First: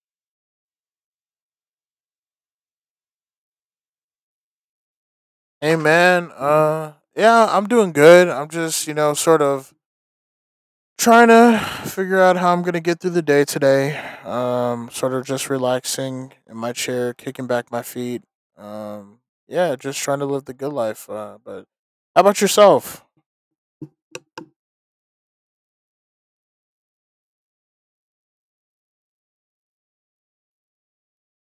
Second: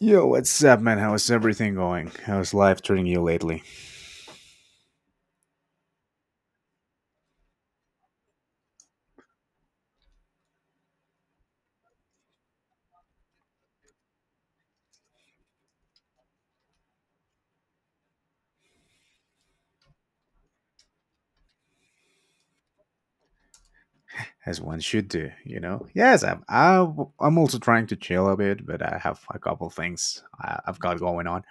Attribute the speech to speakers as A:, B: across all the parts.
A: Yo, what's up, man? How's everything going? How's life treating you lately?
B: Hey man, yeah, I'm doing good. I'm just, you know, sort of trying to figure out how I'm going to get through the day today. Sort of just relaxing in my chair, kicking back my feet. Um yeah, just trying to live the good life. But how about yourself?
A: As one should do, you know. Yes, I'm also trying to chill a bit, but I have a couple things I've got going on.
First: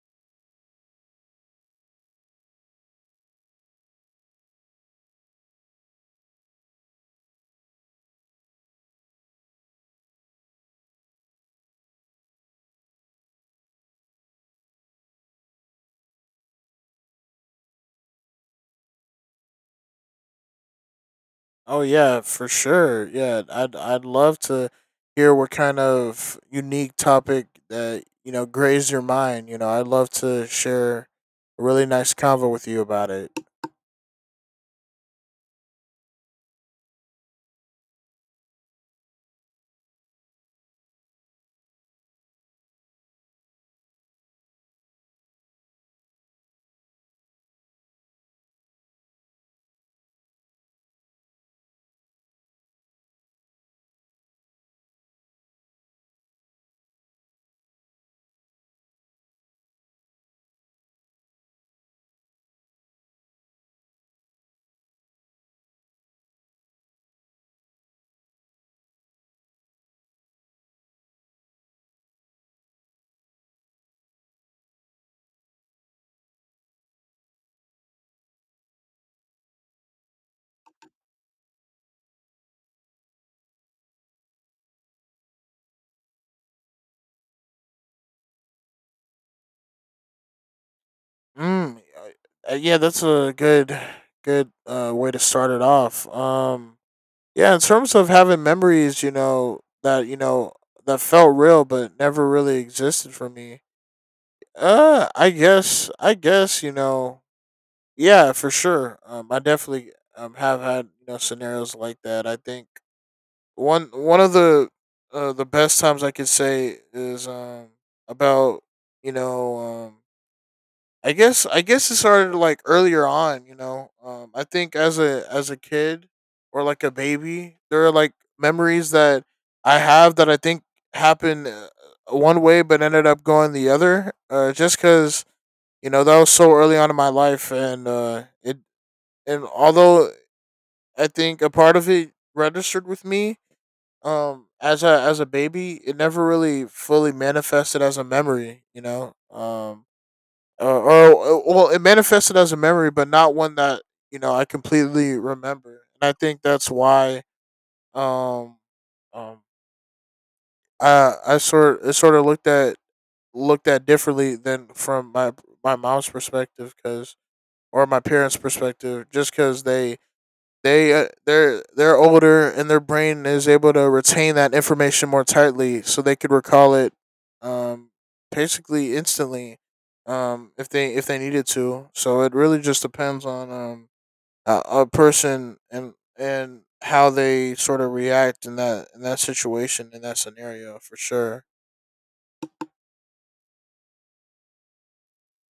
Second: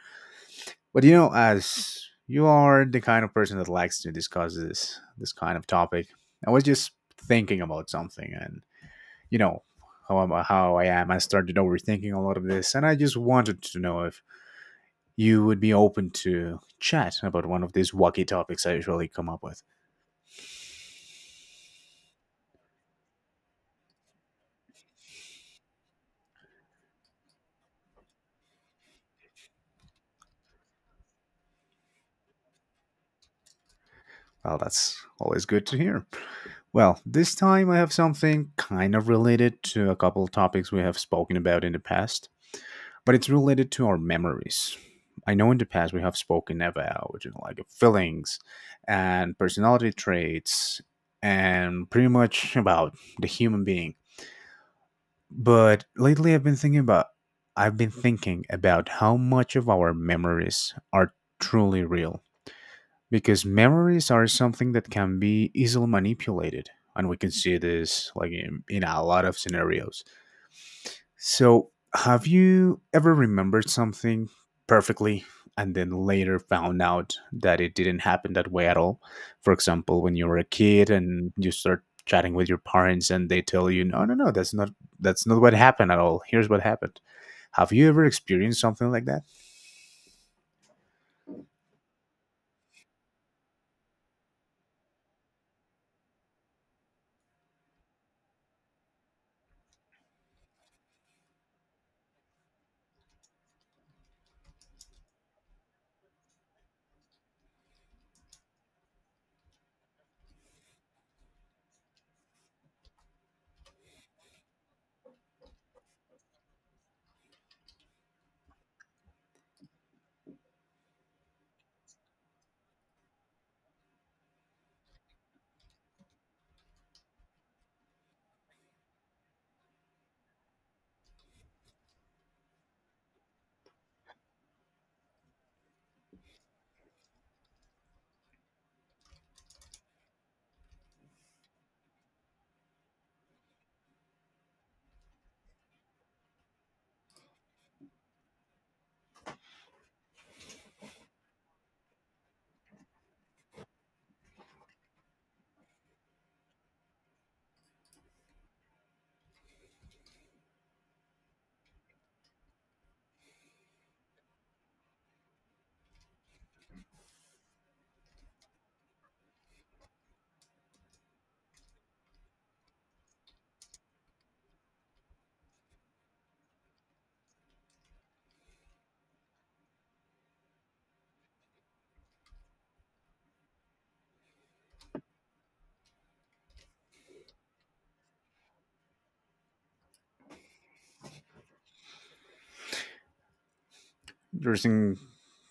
A: But you know, as you are the kind of person that likes to discuss this kind of topic, I was just thinking about something, and you know how I am. I started overthinking a lot of this, and I just wanted to know if you would be open to chat about one of these wacky topics I usually come up with.
B: Oh yeah, for sure. Yeah, I'd love to hear what kind of unique topic that, you know, grazed your mind. You know, I'd love to share a really nice convo with you about it.
A: Well, that's always good to hear. Well, this time I have something kind of related to a couple of topics we have spoken about in the past, but it's related to our memories. I know in the past we have spoken about, like, feelings and personality traits and pretty much about the human being. But lately I've been thinking about how much of our memories are truly real, because memories are something that can be easily manipulated and we can see this, like, in a lot of scenarios. So have you ever remembered something perfectly and then later found out that it didn't happen that way at all? For example, when you were a kid and you start chatting with your parents and they tell you, no, no, no, that's not what happened at all, here's what happened. Have you ever experienced something like that?
B: Yeah, that's a good way to start it off. Yeah, in terms of having memories, you know that felt real but never really existed for me. I guess you know yeah for sure. I definitely have had you know scenarios like that. I think one of the best times I could say is about you know I guess it started like earlier on, you know. I think as a kid or like a baby, there are like memories that I have that I think happened one way but ended up going the other, just because you know that was so early on in my life, and it and although I think a part of it registered with me as a baby, it never really fully manifested as a memory, you know. Or well, it manifested as a memory, but not one that you know I completely remember. And I think that's why um, um, I sort of looked at differently than from my mom's perspective, because or my parents' perspective, just because they're they're older and their brain is able to retain that information more tightly, so they could recall it, um, basically instantly, if they needed to. So it really just depends on a person and how they sort of react in that situation in that scenario for sure.
A: You're seeing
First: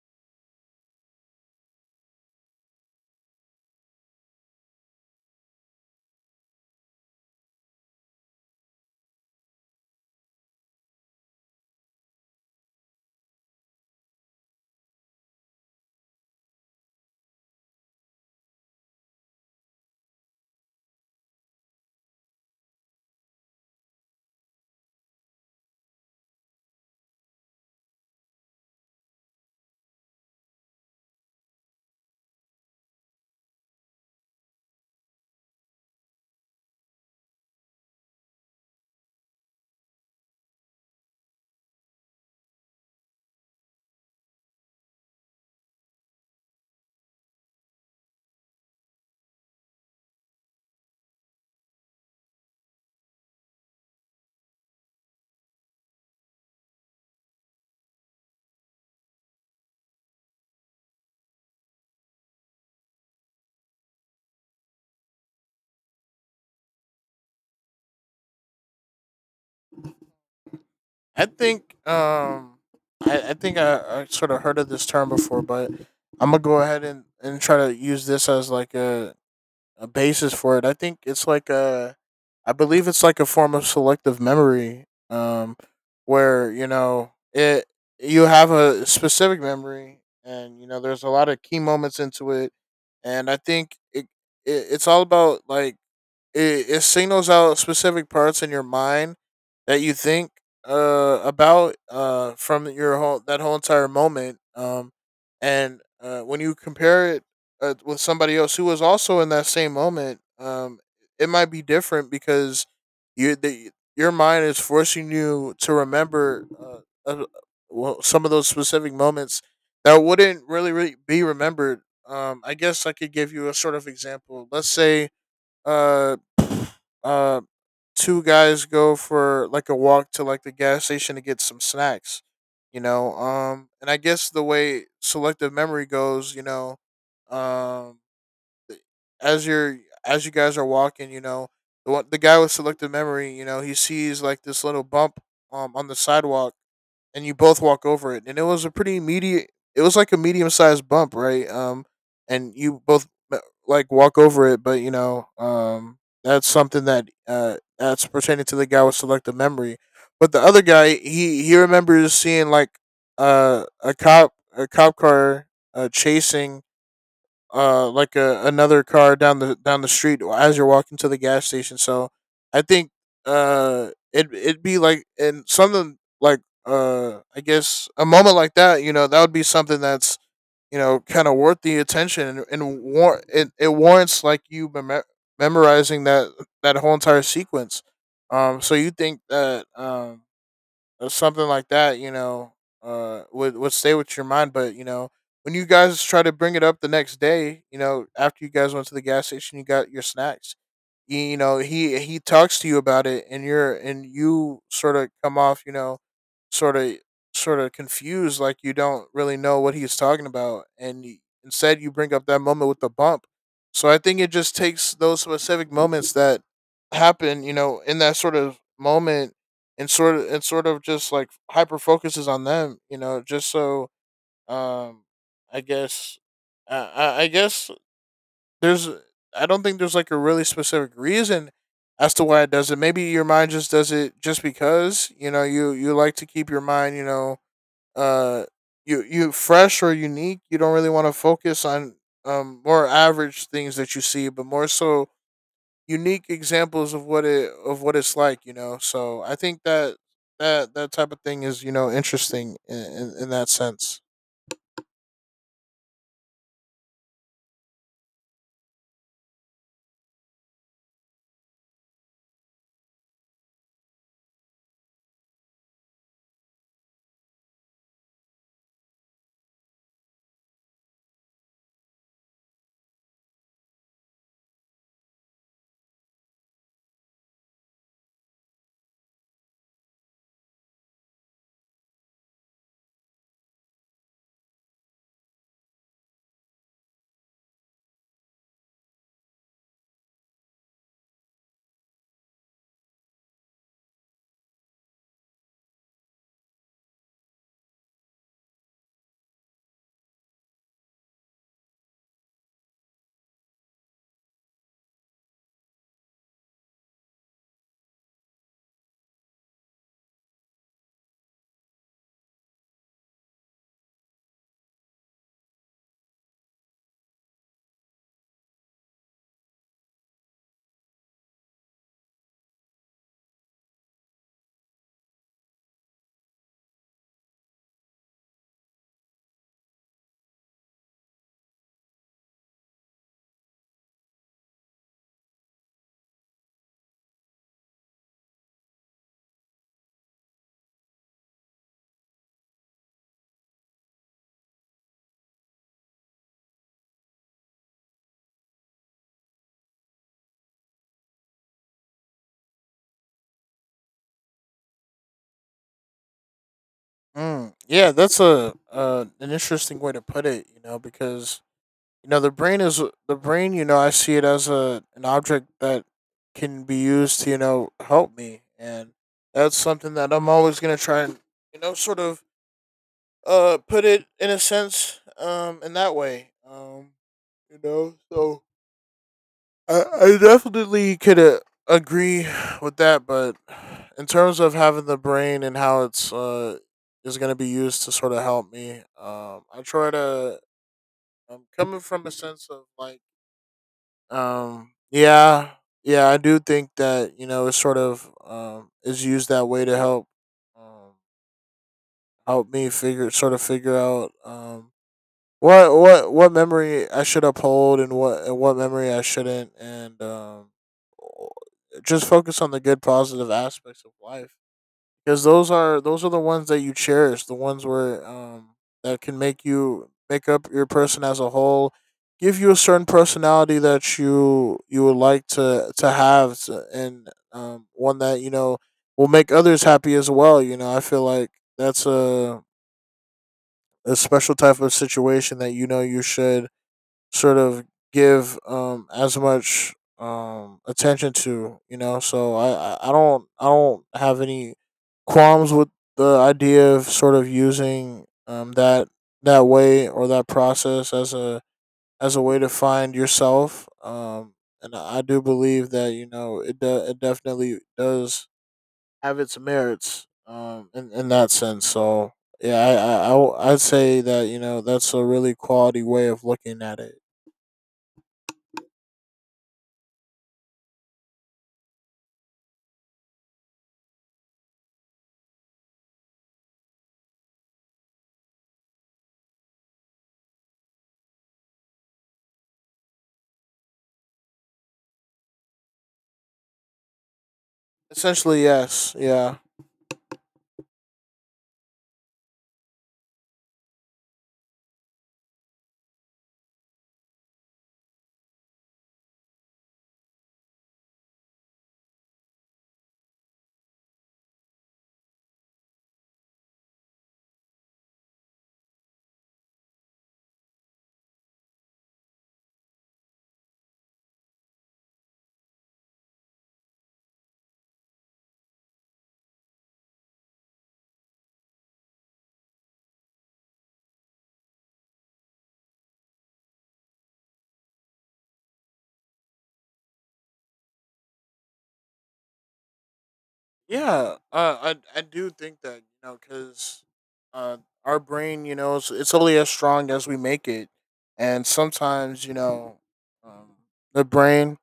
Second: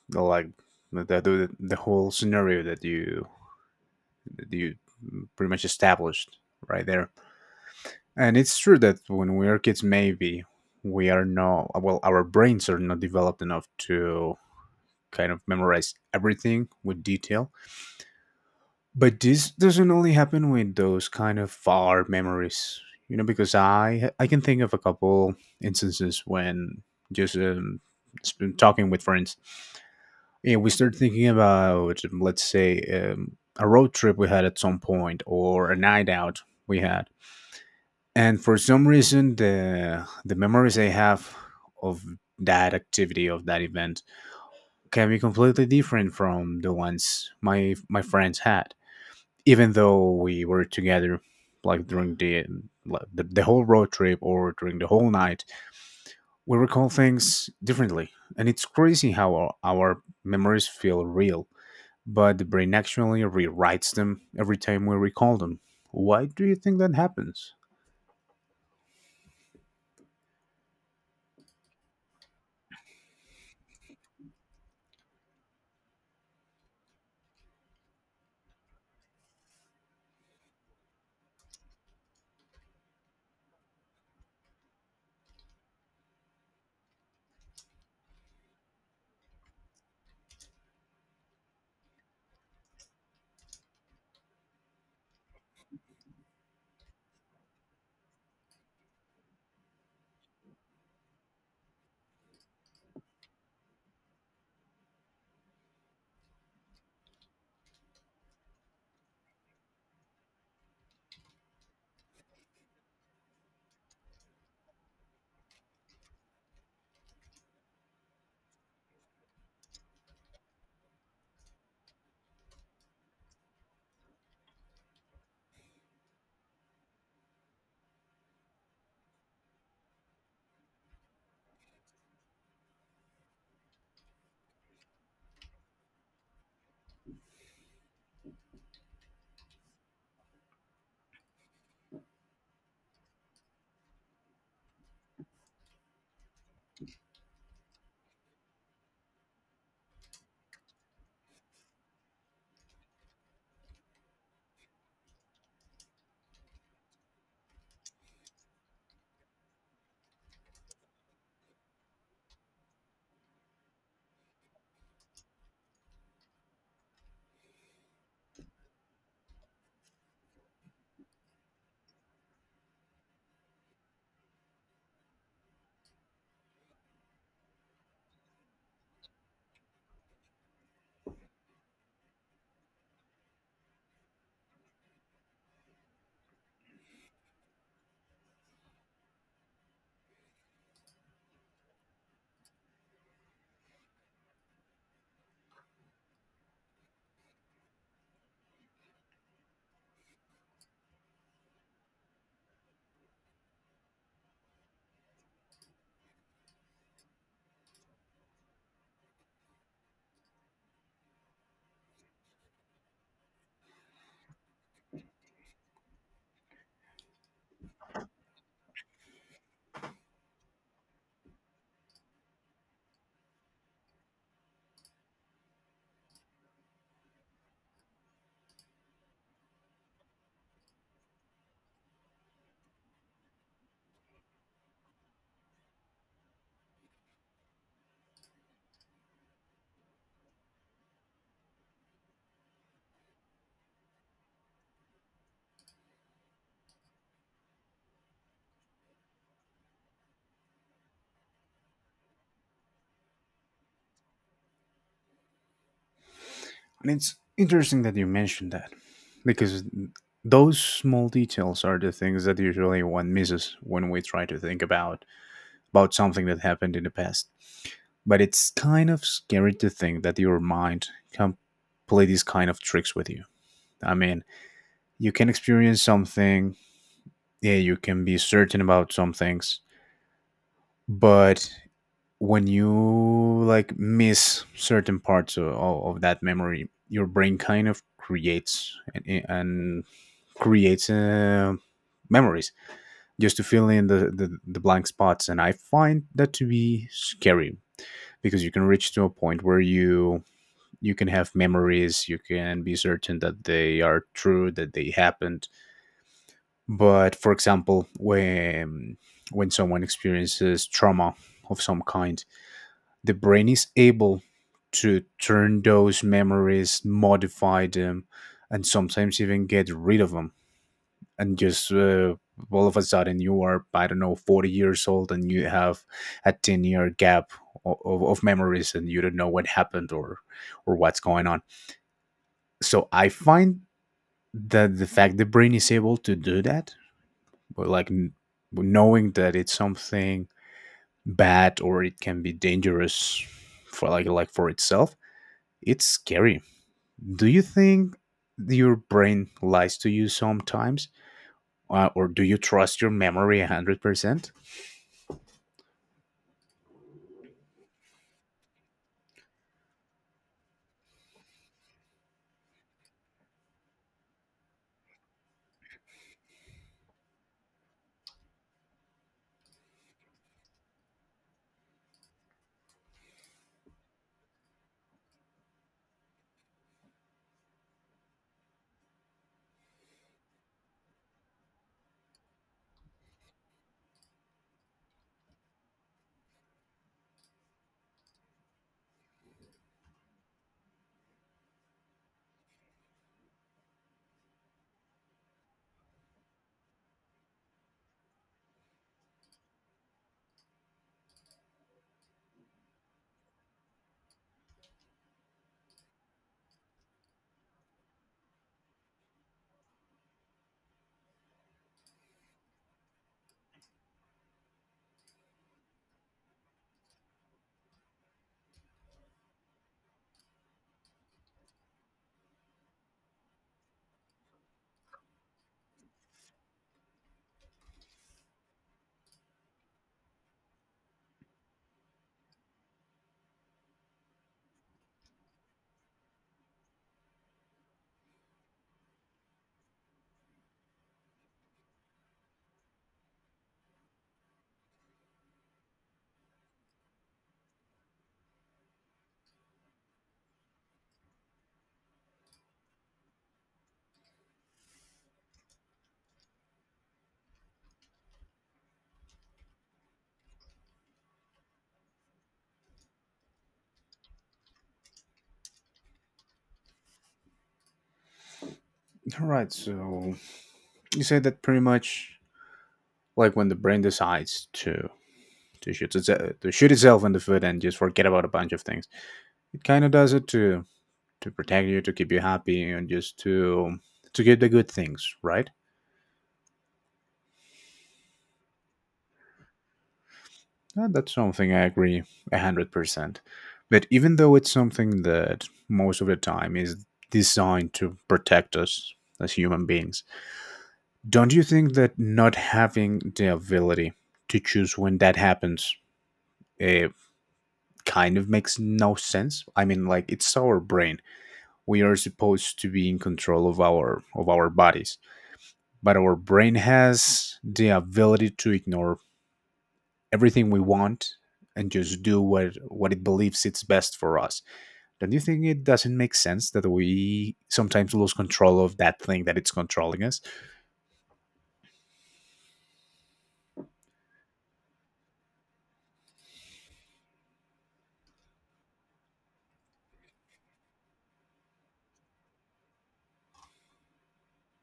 A: the, like, the whole scenario that you pretty much established right there. And it's true that when we are kids, maybe we are not well, our brains are not developed enough to kind of memorize everything with detail. But this doesn't only happen with those kind of far memories, because I can think of a couple instances when, just talking with friends, yeah, we start thinking about, let's say, a road trip we had at some point, or a night out we had, and for some reason the memories I have of that activity, of that event, can be completely different from the ones my friends had, even though we were together, like, during the, like, the whole road trip or during the whole night. We recall things differently, and it's crazy how our memories feel real, but the brain actually rewrites them every time we recall them. Why do you think that happens?
B: I think I think I sort of heard of this term before, but I'm gonna go ahead and try to use this as like a basis for it. I think it's like I believe it's like a form of selective memory, um, where you know it you have a specific memory, and you know there's a lot of key moments into it, and I think it it's all about like it signals out specific parts in your mind that you think about from your whole that whole entire moment and when you compare it with somebody else who was also in that same moment, it might be different because your mind is forcing you to remember well, some of those specific moments that wouldn't really be remembered. I guess I could give you a sort of example. Let's say uh, uh, two guys go for like a walk to like the gas station to get some snacks, you know. And I guess the way selective memory goes, you know, um, as you guys are walking, you know, the guy with selective memory, you know, he sees like this little bump on the sidewalk, and you both walk over it, and it was a pretty immediate. It was like a medium sized bump, right? And you both uh, like walk over it, but you know, that's something that that's pertaining to the guy with selective memory. But the other guy, he remembers seeing like a cop car chasing like another car down the street as you're walking to the gas station. So I think it it'd be like and something like I guess a moment like that, you know, that would be something that's you know kind of worth the attention and it warrants like you memorizing that that whole entire sequence. So you think that or something like that, you know, would stay with your mind. But you know, when you guys try to bring it up the next day, you know, after you guys went to the gas station, you got your snacks you know he talks to you about it and you sort of come off you know sort of sort of confused like you don't really know what he's talking about instead you bring up that moment with the bump. So I think it just takes those specific moments that happen you know in that sort of moment and sort of just like hyper focuses on them you know just so um i guess I guess there's I don't think there's like a really specific reason as to why it does it. Maybe your mind just does it just because you know you like to keep your mind you know uh you fresh or unique. You don't really want to focus on more average things that you see, but more so unique examples of what it of what it's like. You know, so I think that that type of thing is you know interesting in that sense.
A: And it's interesting that you mentioned that, because those small details are the things that usually one misses when we try to think about something that happened in the past. But it's kind of scary to think that your mind can play these kind of tricks with you. I mean, you can experience something, yeah, you can be certain about some things, but when you, like, miss certain parts of that memory, your brain kind of creates and creates memories just to fill in the blank spots. And I find that to be scary, because you can reach to a point where you can have memories, you can be certain that they are true, that they happened. But, for example, when someone experiences trauma of some kind, the brain is able to turn those memories, modify them, and sometimes even get rid of them. And just, all of a sudden, you are, I don't know, 40 years old, and you have a 10-year gap of memories, and you don't know what happened, or what's going on. So I find that the fact the brain is able to do that, but, like, knowing that it's something bad, or it can be dangerous for, like, for itself, it's scary. Do you think your brain lies to you sometimes, or do you trust your memory 100%?
B: Yeah, that's a an interesting way to put it. You know, because you know the brain is the brain. You know, I see it as a an object that can be used to you know help me, and that's something that I'm always gonna try and you know sort of put it in a sense in that way you know so I definitely could agree with that, but in terms of having the brain and how it's is going to be used to sort of help me, I try to. I'm coming from a sense of like, um, yeah, yeah, I do think that you know it sort of is used that way to help um, help me figure sort of figure out what what memory I should uphold and what memory I shouldn't, and just focus on the good positive aspects of life because those are the ones that you cherish, the ones where that can make you make up your person as a whole, give you a certain personality that you would like to have, and one that you know will make others happy as well. You know, I feel like that's a special type of situation that you know you should sort of give as much attention to you know so I don't I don't have any qualms with the idea of sort of using that that way or that process as a way to find yourself and I do believe that you know it definitely does have its merits in that sense. So yeah I, I'd say that you know that's a really quality way of looking at it
A: All right. So you said that, pretty much, like when the brain decides to shoot itself in the foot and just forget about a bunch of things, it kind of does it to protect you, to keep you happy, and just to get the good things, right?
B: essentially yes yeah.
A: That's something I agree 100%. But even though it's something that most of the time is designed to protect us as human beings, don't you think that not having the ability to choose when that happens uh, kind of makes no sense? I mean, like, it's our brain. We are supposed to be in control of our bodies, but our brain has the ability to ignore everything we want and just do what it believes it's best for us. Don't you think it doesn't make sense that we sometimes lose control of that thing that it's controlling us?
B: Yeah, I do think that you know because uh, our brain, you know, it's only as strong as we make it, and sometimes you know, um, the brain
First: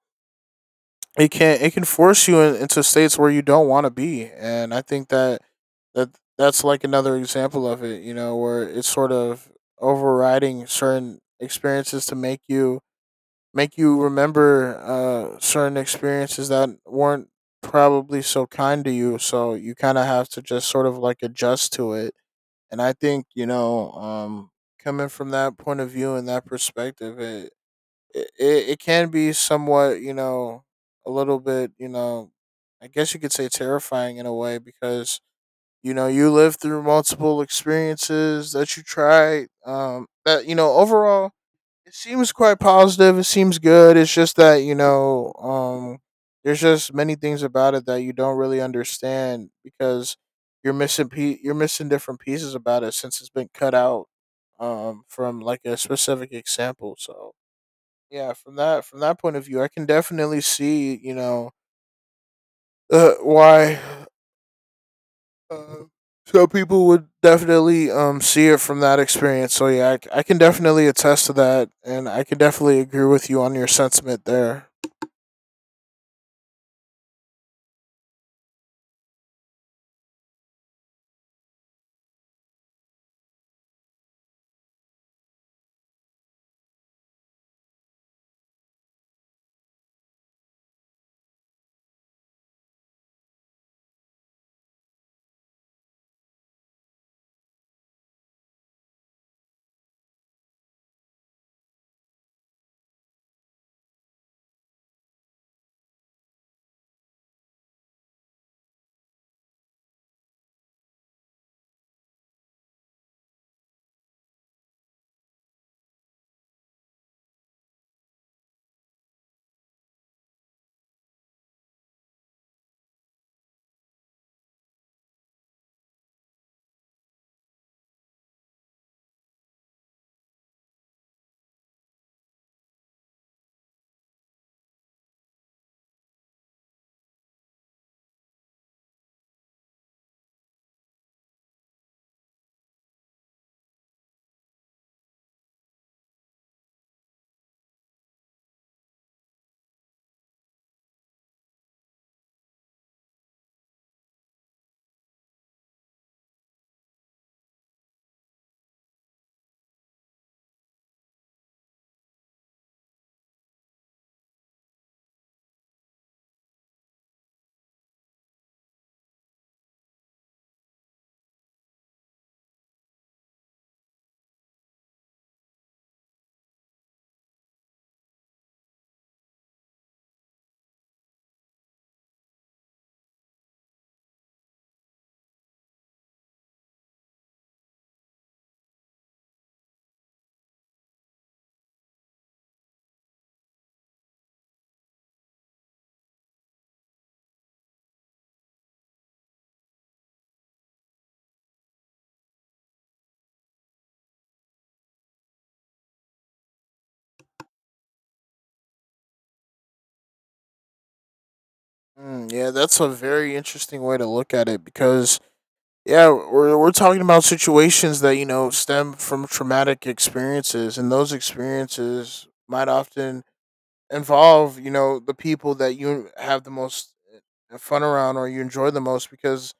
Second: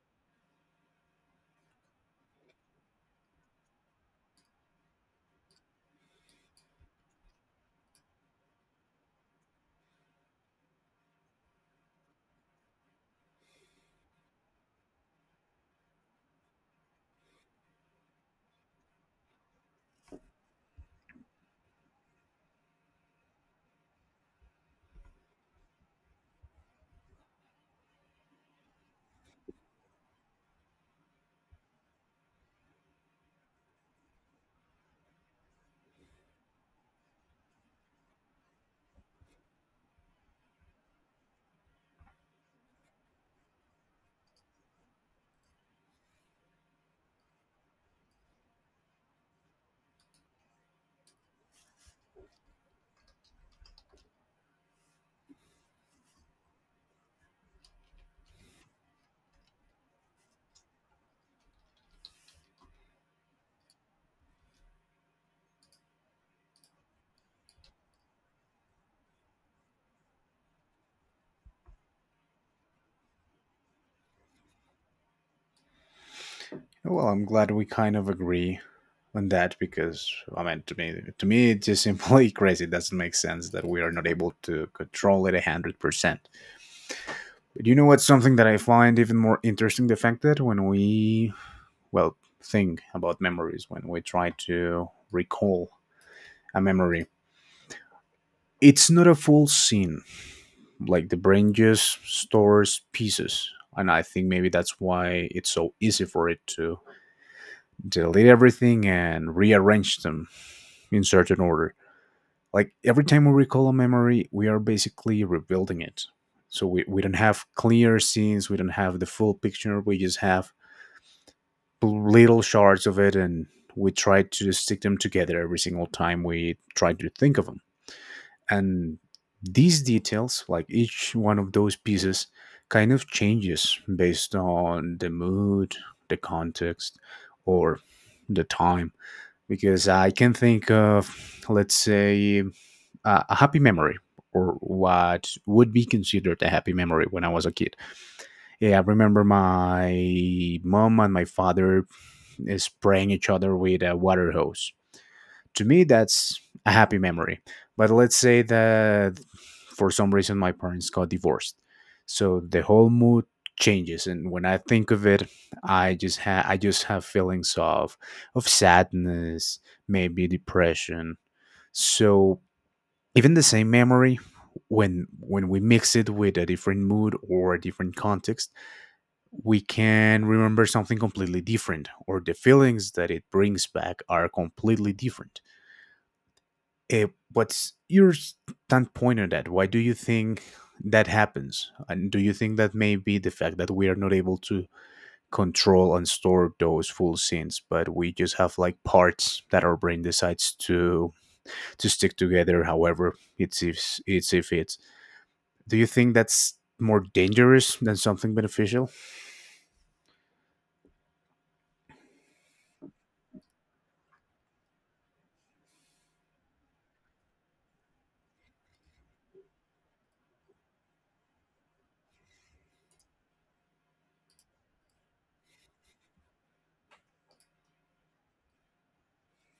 B: it can force you into states where you don't want to be, and I think that that that's like another example of it, you know, where it's sort of overriding certain experiences to make you remember certain experiences that weren't probably so kind to you. So you kind of have to just sort of like adjust to it. And I think you know, coming from that point of view and that perspective, it it can be somewhat you know a little bit you know, I guess you could say terrifying in a way because you know you live through multiple experiences that you try that you know overall it seems quite positive. It seems good. It's just that you know, there's just many things about it that you don't really understand because you're missing different pieces about it since it's been cut out from like a specific example. So yeah, from that point of view, I can definitely see you know why uh, so people would definitely see it from that experience. So yeah, I can definitely attest to that, and I can definitely agree with you on your sentiment there.
A: Well, I'm glad we kind of agree on that, because, I mean, to me, it's just simply crazy. It doesn't make sense that we are not able to control it 100%. But you know what's something that I find even more interesting? The fact that when we, well, think about memories, when we try to recall a memory, it's not a full scene. Like, the brain just stores pieces. And I think maybe that's why it's so easy for it to delete everything and rearrange them in certain order. Like, every time we recall a memory, we are basically rebuilding it. So we don't have clear scenes, we don't have the full picture, we just have little shards of it, and we try to stick them together every single time we try to think of them. And these details, like each one of those pieces, kind of changes based on the mood, the context, or the time. Because I can think of, let's say, a happy memory, or what would be considered a happy memory when I was a kid. Yeah, I remember my mom and my father, spraying each other with a water hose. To me, that's a happy memory. But let's say that for some reason my parents got divorced. So the whole mood changes, and when I think of it, I just have feelings of sadness, maybe depression. So even the same memory, when we mix it with a different mood or a different context, we can remember something completely different, or the feelings that it brings back are completely different. Eh, what's your standpoint on that? Why do you think that happens, and do you think that may be the fact that we are not able to control and store those full scenes, but we just have, like, parts that our brain decides to stick together, however it's if it do you think that's more dangerous than something beneficial?
B: Mm, yeah, that's a very interesting way to look at it because yeah, we're talking about situations that you know stem from traumatic experiences, and those experiences might often involve you know the people that you have the most fun around or you enjoy the most because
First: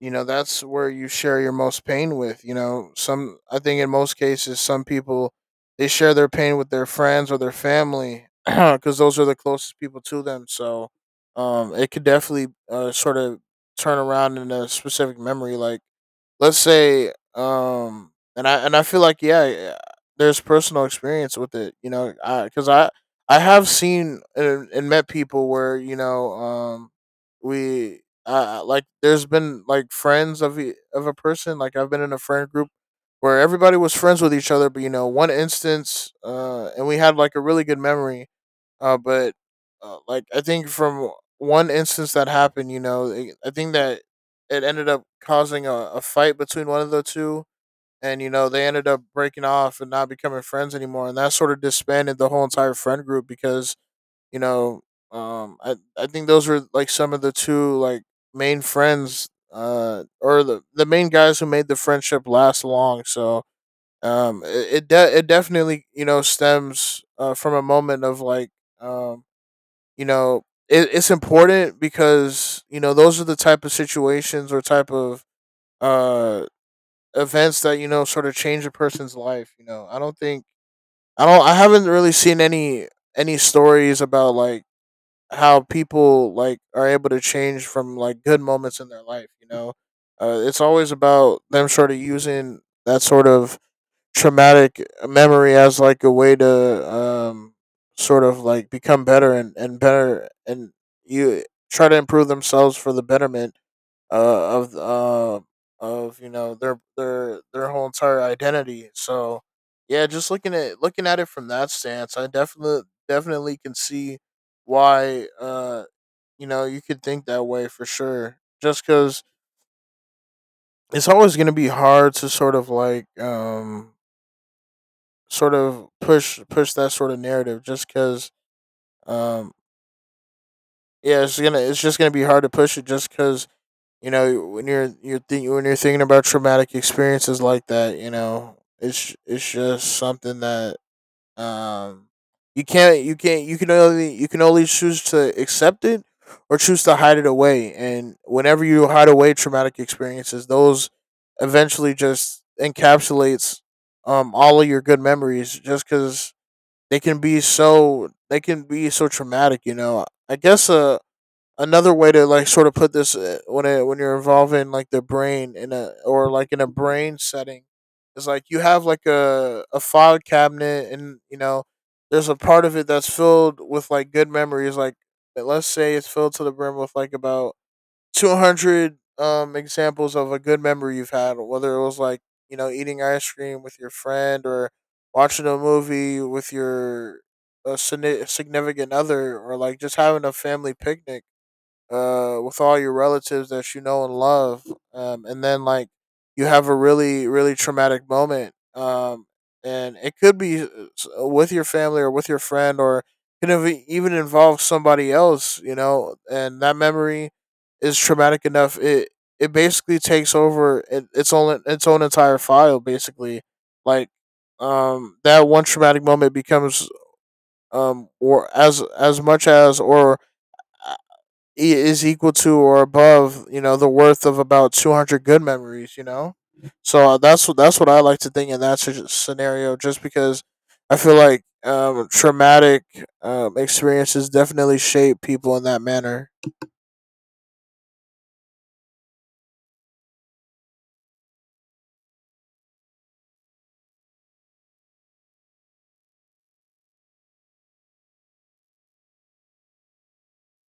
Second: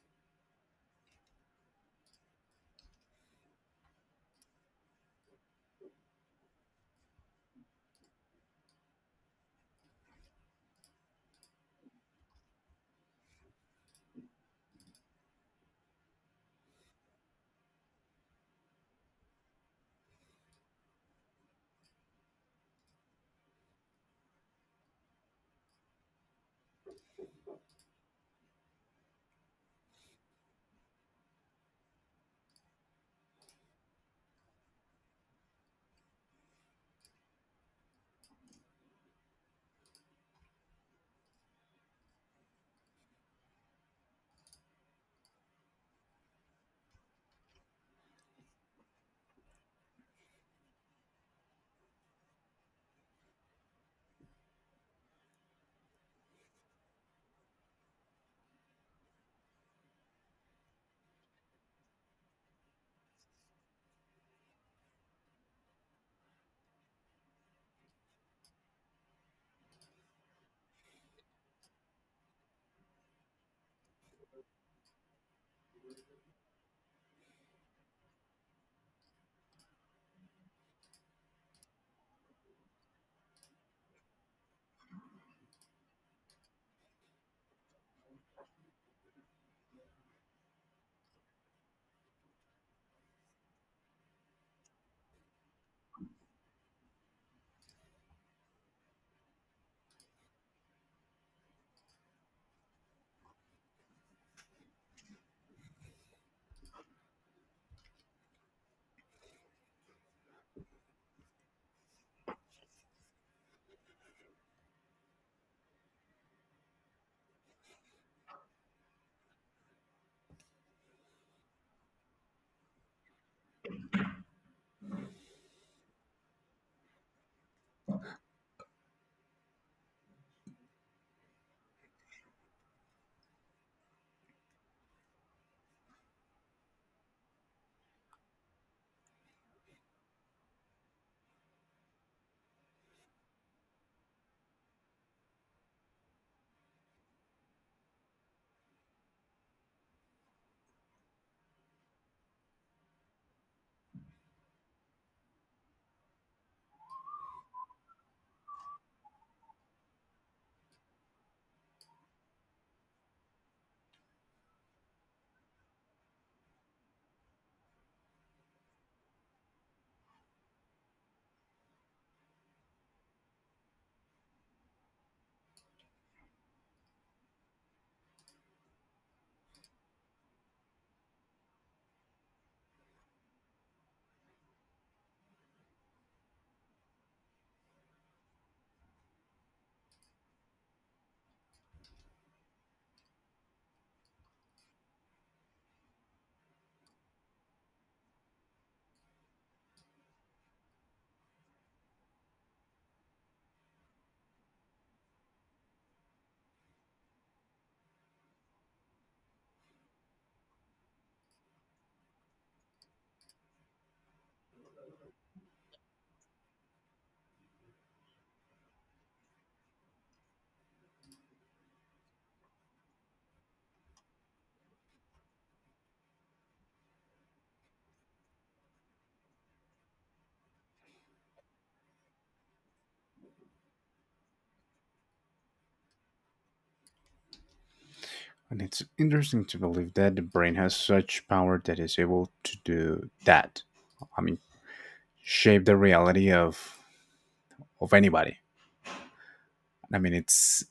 B: you know that's where you share your most pain with you know some I think in most cases some people they share their pain with their friends or their family because those are the closest people to them. So it could definitely sort of turn around in a specific memory, like let's say. And I feel like there's personal experience with it, you know, because I have seen and met people where you know we like there's been like friends of of a person. Like I've been in a friend group where everybody was friends with each other, but you know one instance, and we had like a really good memory, but like I think from one instance that happened, you know, I think that it ended up causing a fight between one of the two, and you know they ended up breaking off and not becoming friends anymore, and that sort of disbanded the whole entire friend group because you know, I think those were like some of the two like main friends, or the main guys who made the friendship last long. So it definitely you know stems from a moment of like um you know it's important because you know those are the type of situations or type of uh events that you know sort of change a person's life. You know, I don't think I don't I haven't really seen any stories about like how people like are able to change from like good moments in their life, you know. It's always about them sort of using that sort of traumatic memory as like a way to sort of like become better and better and you try to improve themselves for the betterment uh, of uh, of you know their whole entire identity. So yeah, just looking at it from that stance, I definitely can see why you know you could think that way for sure, just because it's always going to be hard to sort of like sort of push that sort of narrative, just because um yeah it's just gonna be hard to push it, just because you know when you're think when you're thinking about traumatic experiences like that, you know it's just something that um you can't you can only choose to accept it, or choose to hide it away. And whenever you hide away traumatic experiences, those eventually just encapsulates all of your good memories, just because they can be so traumatic, you know. I guess another way to like sort of put this, when it when you're involving like the brain in a, or like in a brain setting, is like you have like a file cabinet. And you know there's a part of it that's filled with like good memories, like let's say it's filled to the brim with like about 200 examples of a good memory you've had, whether it was like you know eating ice cream with your friend, or watching a movie with your a significant other, or like just having a family picnic with all your relatives that you know and love, and then like you have a really really traumatic moment, and it could be with your family or with your friend, or could have even involve somebody else, you know. And that memory is traumatic enough. It basically takes over its own entire file, basically. Like that one traumatic moment becomes or as much as, or is equal to or above, you know, the worth of about 200 good memories, you know? So that's what I like to think in that scenario, just because I feel like traumatic experiences definitely shape people in that manner.
A: And it's interesting to believe that the brain has such power that it's able to do that. I mean, shape the reality of anybody. I mean, it's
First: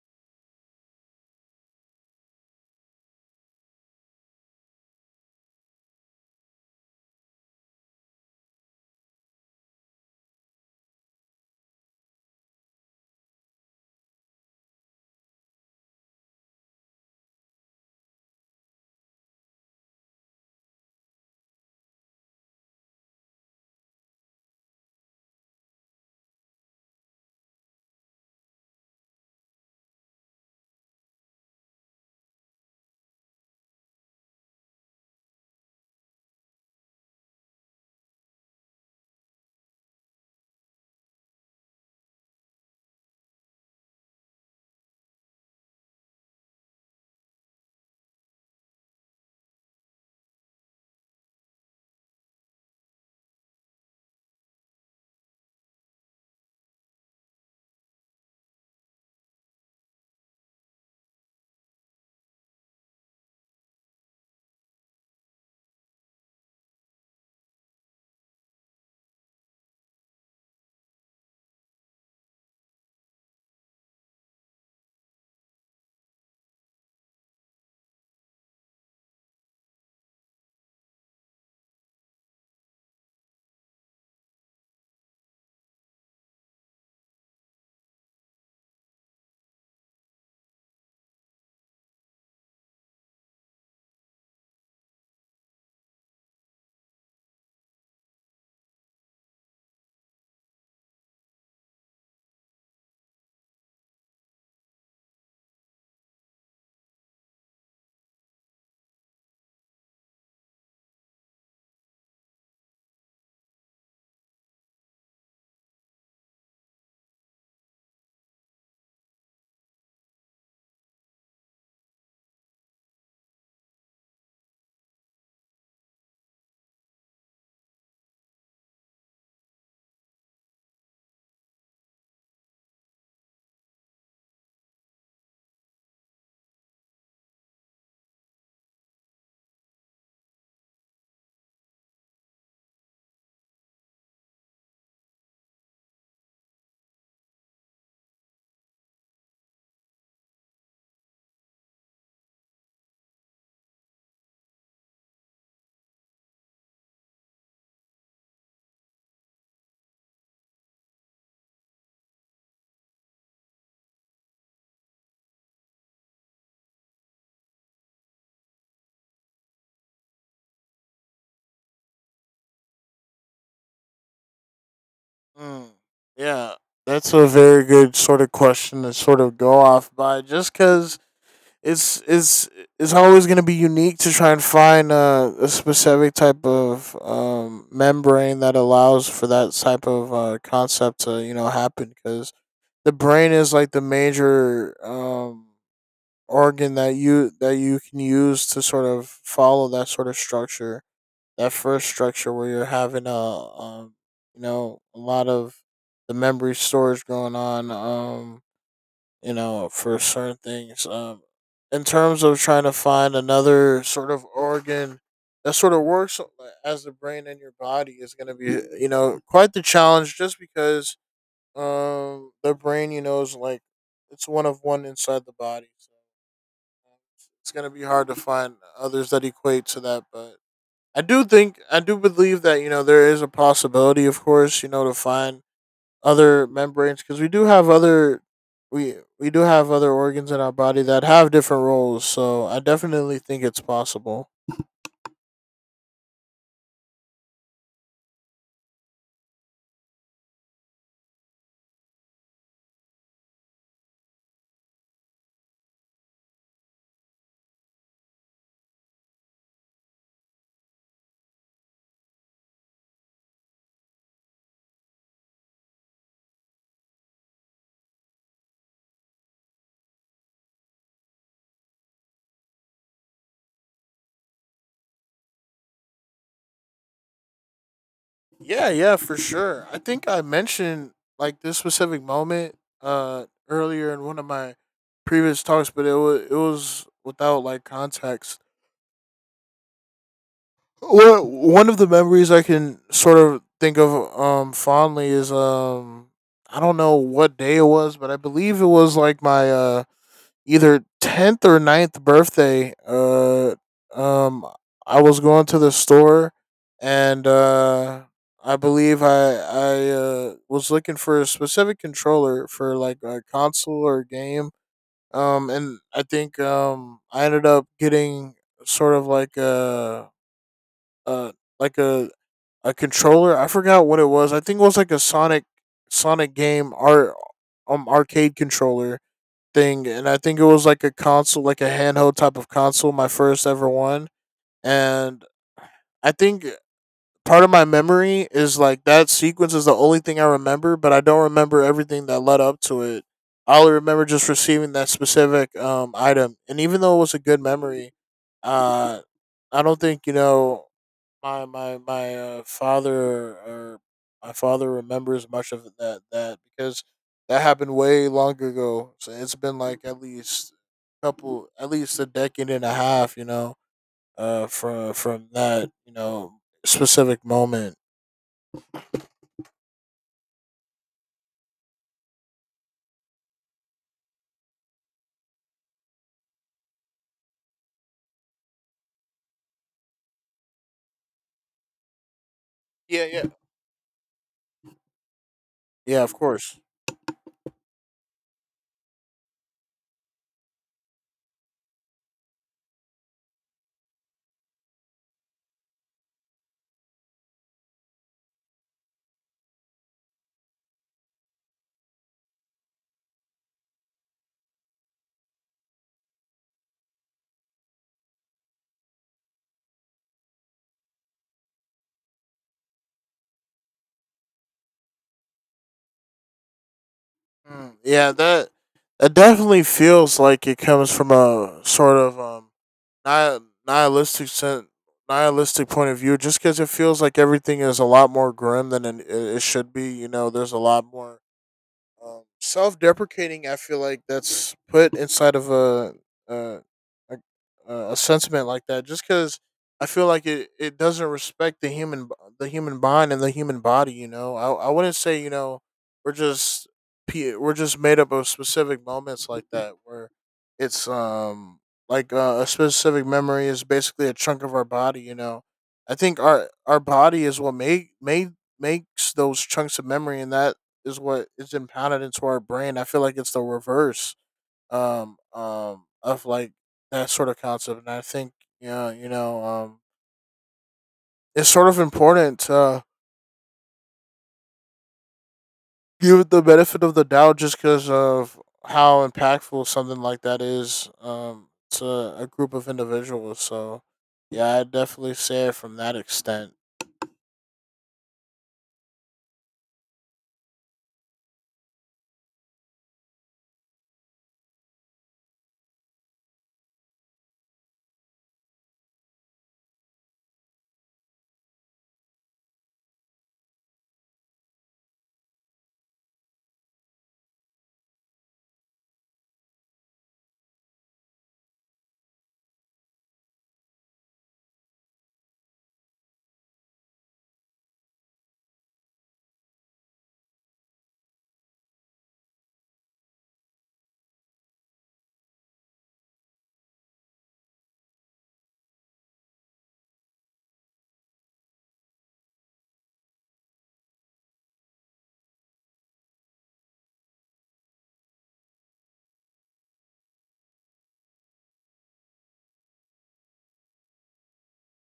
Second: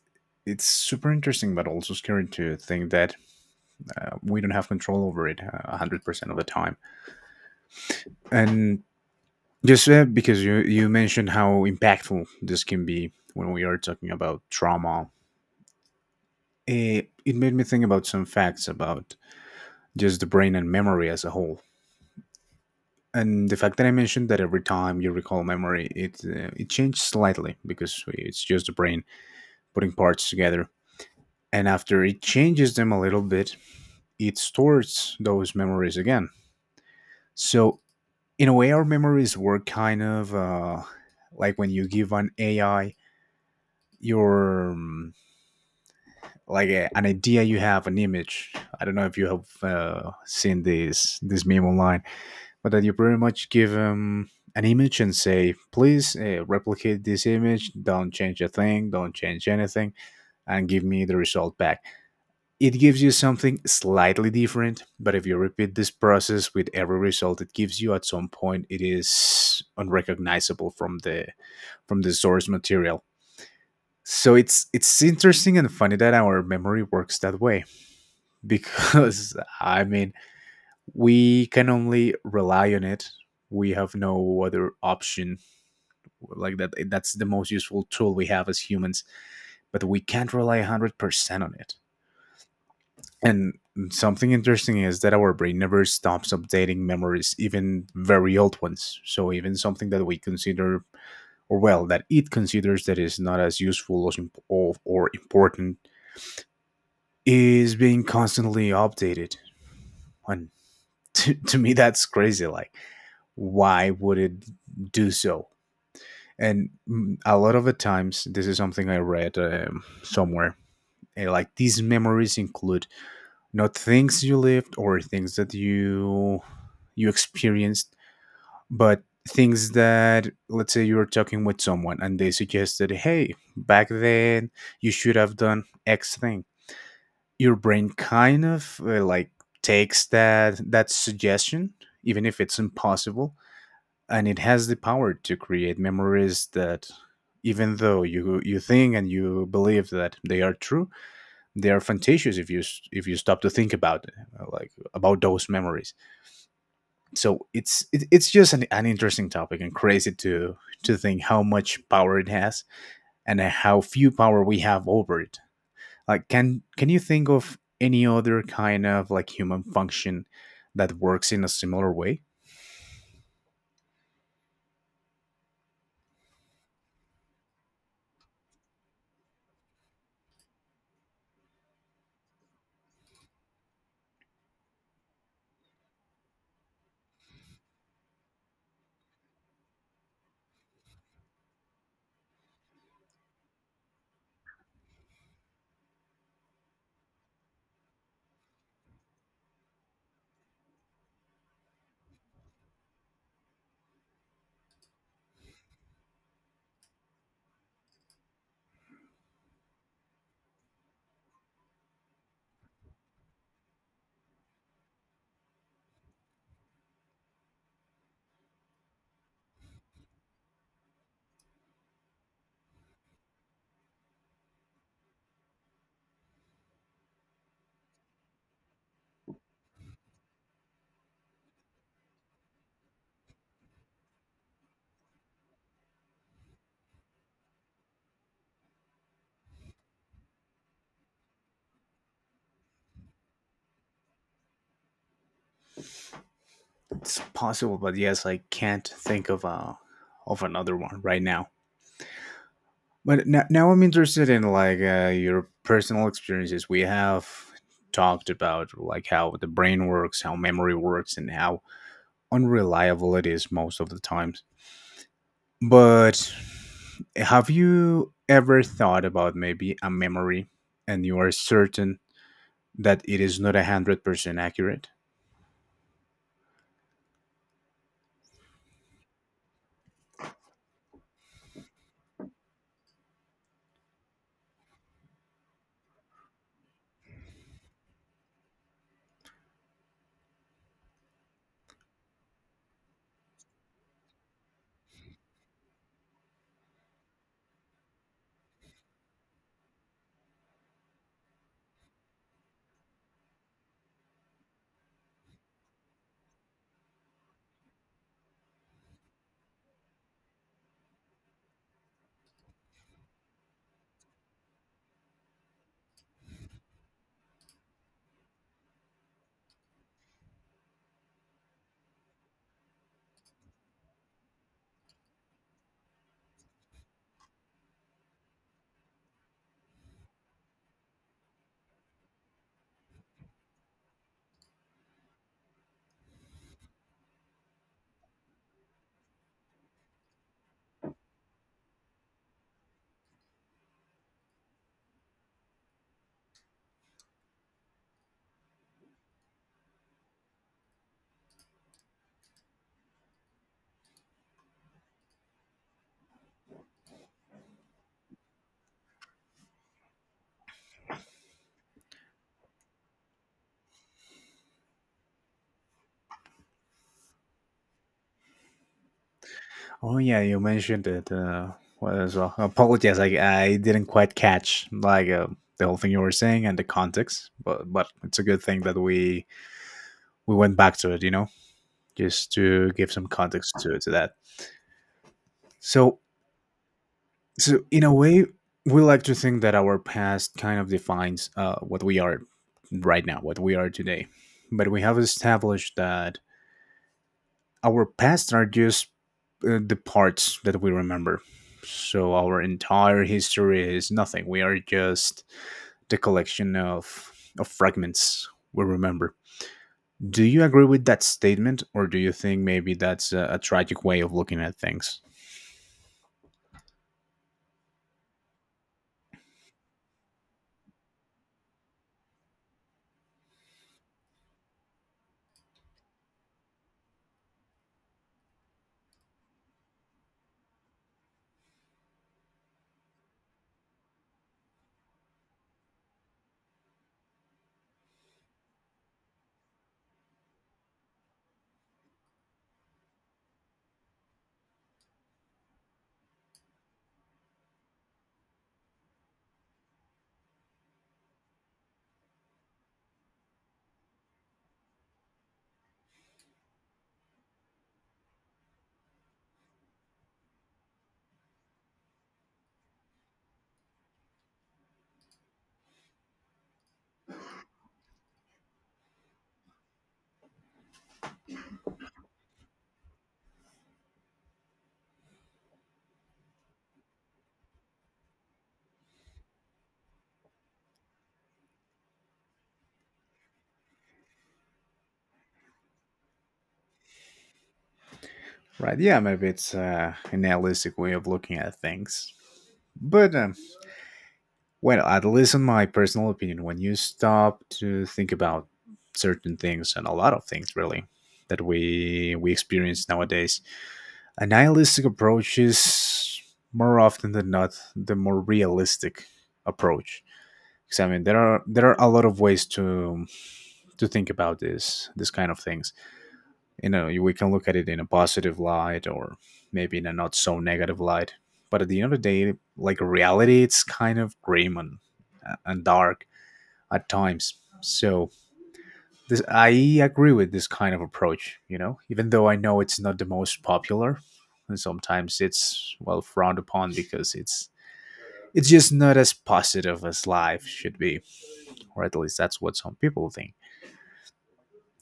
A: it's super interesting, but also scary to think that, we don't have control over it, 100% of the time. And just, because you mentioned how impactful this can be when we are talking about trauma, it made me think about some facts about just the brain and memory as a whole. And the fact that I mentioned, that every time you recall memory, it changes slightly, because it's just the brain putting parts together. And after it changes them a little bit, it stores those memories again. So, in a way, our memories work kind of like when you give an AI your, like, an idea you have, an image. I don't know if you have seen this meme online, but that you pretty much give them an image and say, please, replicate this image, don't change a thing, don't change anything, and give me the result back. It gives you something slightly different, but if you repeat this process with every result it gives you, at some point it is unrecognizable from the source material. So it's interesting and funny that our memory works that way because we can only rely on it. We have no other option. That's the most useful tool we have as humans, but we can't rely 100% on it. And something interesting is that our brain never stops updating memories, even very old ones. So even something that we consider, or well, that it considers, that is not as useful or important, is being constantly updated. And to me that's crazy. Why would it do so? And a lot of the times, this is something I read somewhere. Like, these memories include not things you lived or things that you experienced, but things that, let's say, you were talking with someone and they suggested, hey, back then you should have done x thing. Your brain kind of like takes that suggestion, even if it's impossible, and it has the power to create memories that, even though you think and you believe that they are true, they are fantasious if you if you stop to think about it, like, about those memories. So it's it's just an interesting topic, and crazy to think how much power it has and how few power we have over it. Like, can you think of any other kind of like human function that works in a similar way?
B: Mm, yeah, that's a very good sort of question to sort of go off by, just because it's it's it's always going to be unique to try and find a specific type of membrane that allows for that type of concept to you know happen, because the brain is like the major organ that you can use to sort of follow that sort of structure, that first structure, where you're having you know a lot of the memory storage going on, you know, for certain things. In terms of trying to find another sort of organ that sort of works as the brain in your body is going to be, you know, quite the challenge, just because the brain, you know, is like it's one of one inside the body. So um, it's going to be hard to find others that equate to that. But I do think, I do believe that, you know, there is a possibility, of course, you know, to find other membranes, because we do have other we do have other organs in our body that have different roles, so I definitely think it's possible.
A: It's possible, but yes, I can't think of a of another one right now. But now, now I'm interested in like your personal experiences. We have talked about like how the brain works, how memory works, and how unreliable it is most of the times. But have you ever thought about maybe a memory and you are certain that it is not 100% accurate?
B: Yeah, yeah, for sure. I mentioned like this specific moment earlier in one of my previous talks, but it was without like context. Well, one of the memories I can sort of think of fondly is I don't know what day it was, but I believe it was like my either 10th or ninth birthday. Um I was going to the store, and I believe I was looking for a specific controller for like a console or a game. Um and i think um i ended up getting sort of like a like a a controller. I forgot what it was. I think it was like a sonic game art arcade controller thing. And I think it was like a console, like a handheld type of console, my first ever one. And I think part of my memory is like that sequence is the only thing I remember, but I don't remember everything that led up to it. I only remember just receiving that specific item. And even though it was a good memory, uh, I don't think you know my my my uh, father or my father remembers much of that, because that happened way long ago. So it's been like at least a couple, at least a decade and a half. You know, from that you know specific moment.
A: Oh yeah, you mentioned it. What as well? Apologies, I didn't quite catch like the whole thing you were saying and the context. But it's a good thing that we went back to it. You know, just to give
B: Yeah,
A: some
B: yeah,
A: context to that. So
B: yeah. Of course.
A: So, in a way, we like to think that our past kind of defines what we are right now, what we are today. But we have established that our past are just the parts that we remember. So, our entire history is nothing. We are just the collection of fragments we remember. Do you agree with that statement, or do you think maybe that's a tragic way of looking at things?
B: Mm, yeah, that definitely feels like it comes from a sort of ni- nihilistic sen- nihilistic point of view. Just because it feels like everything is a lot more grim than it it should be. You know, there's a lot more self-deprecating, I feel like that's put inside of a a sentiment like that, just because I feel like it doesn't respect the human the human mind and the human body. You know, I wouldn't say you know we're just we're just made up of specific moments like that, where it's like a specific memory is basically a chunk of our body. You know, I think our body is what make made makes those chunks of memory, and that is what is impounded into our brain. I feel like it's the reverse of like that sort of concept. And I think yeah, you know, it's sort of important to give it the benefit of the doubt, just because of how impactful something like that is to a group of individuals. So yeah, I definitely say it from that extent.
A: Right. Yeah, maybe it's an idealistic way of looking at things. But, well, at least in my personal opinion, when you stop to think about certain things and a lot of things, really, that we experience nowadays, a nihilistic approach is more often than not the more realistic approach. Because I mean, there are a lot of ways to think about this kind of things. You know, we can look at it in a positive light, or maybe in a not so negative light, but at the end of the day, like, reality, it's kind of grim and dark at times. So this, I agree with this kind of approach, you know, even though I know it's not the most popular, and sometimes it's, well, frowned upon because it's just not as positive as life should be, or at least that's what some people think.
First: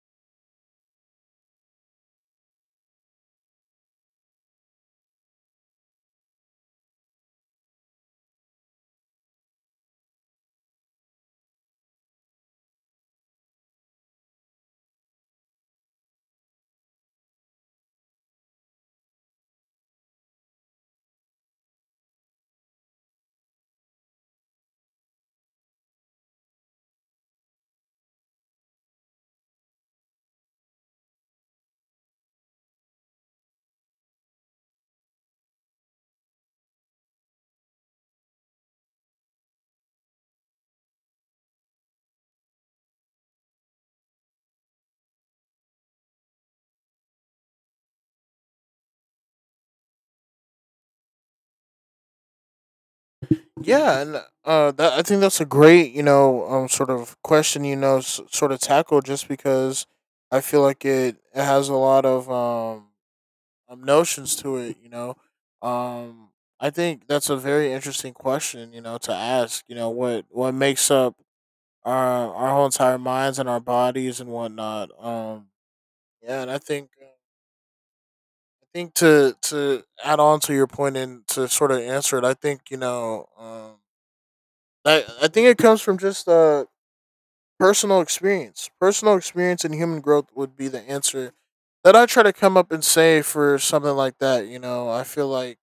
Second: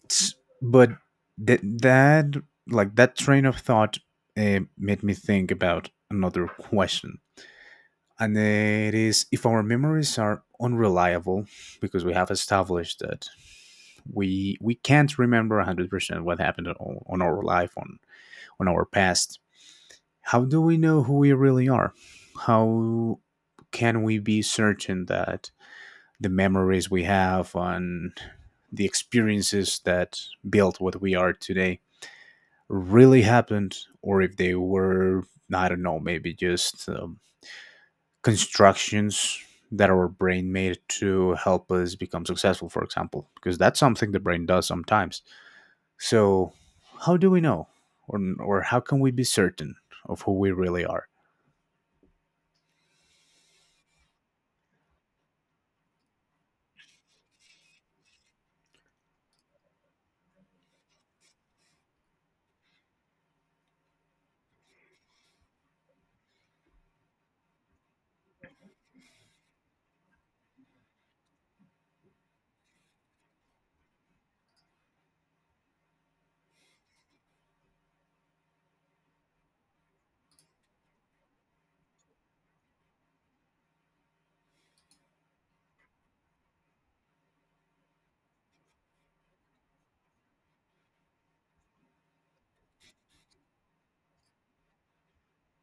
A: S- But that that like that train of thought made me think about another question, and it is, if our memories are unreliable, because we have established that we can't remember 100% what happened on our life on our past, how do we know who we really are? How can we be certain that the memories we have and the experiences that built what we are today really happened, or if they were, I don't know, maybe just constructions that our brain made to help us become successful, for example, because that's something the brain does sometimes. So how do we know, or how can we be certain of who we really are?
B: Yeah, and I think that's a great, you know, sort of question, you know, sort of tackle, just because I feel like it has a lot of notions to it, you know. Um, I think that's a very interesting question, you know, to ask, you know, what makes up our whole entire minds and our bodies and whatnot. Yeah, and I think to add on to your point and to sort of answer it, I think you know. I think it comes from just Personal experience. Personal experience and human growth would be the answer that I try to come up and say for something like that. You know, I feel like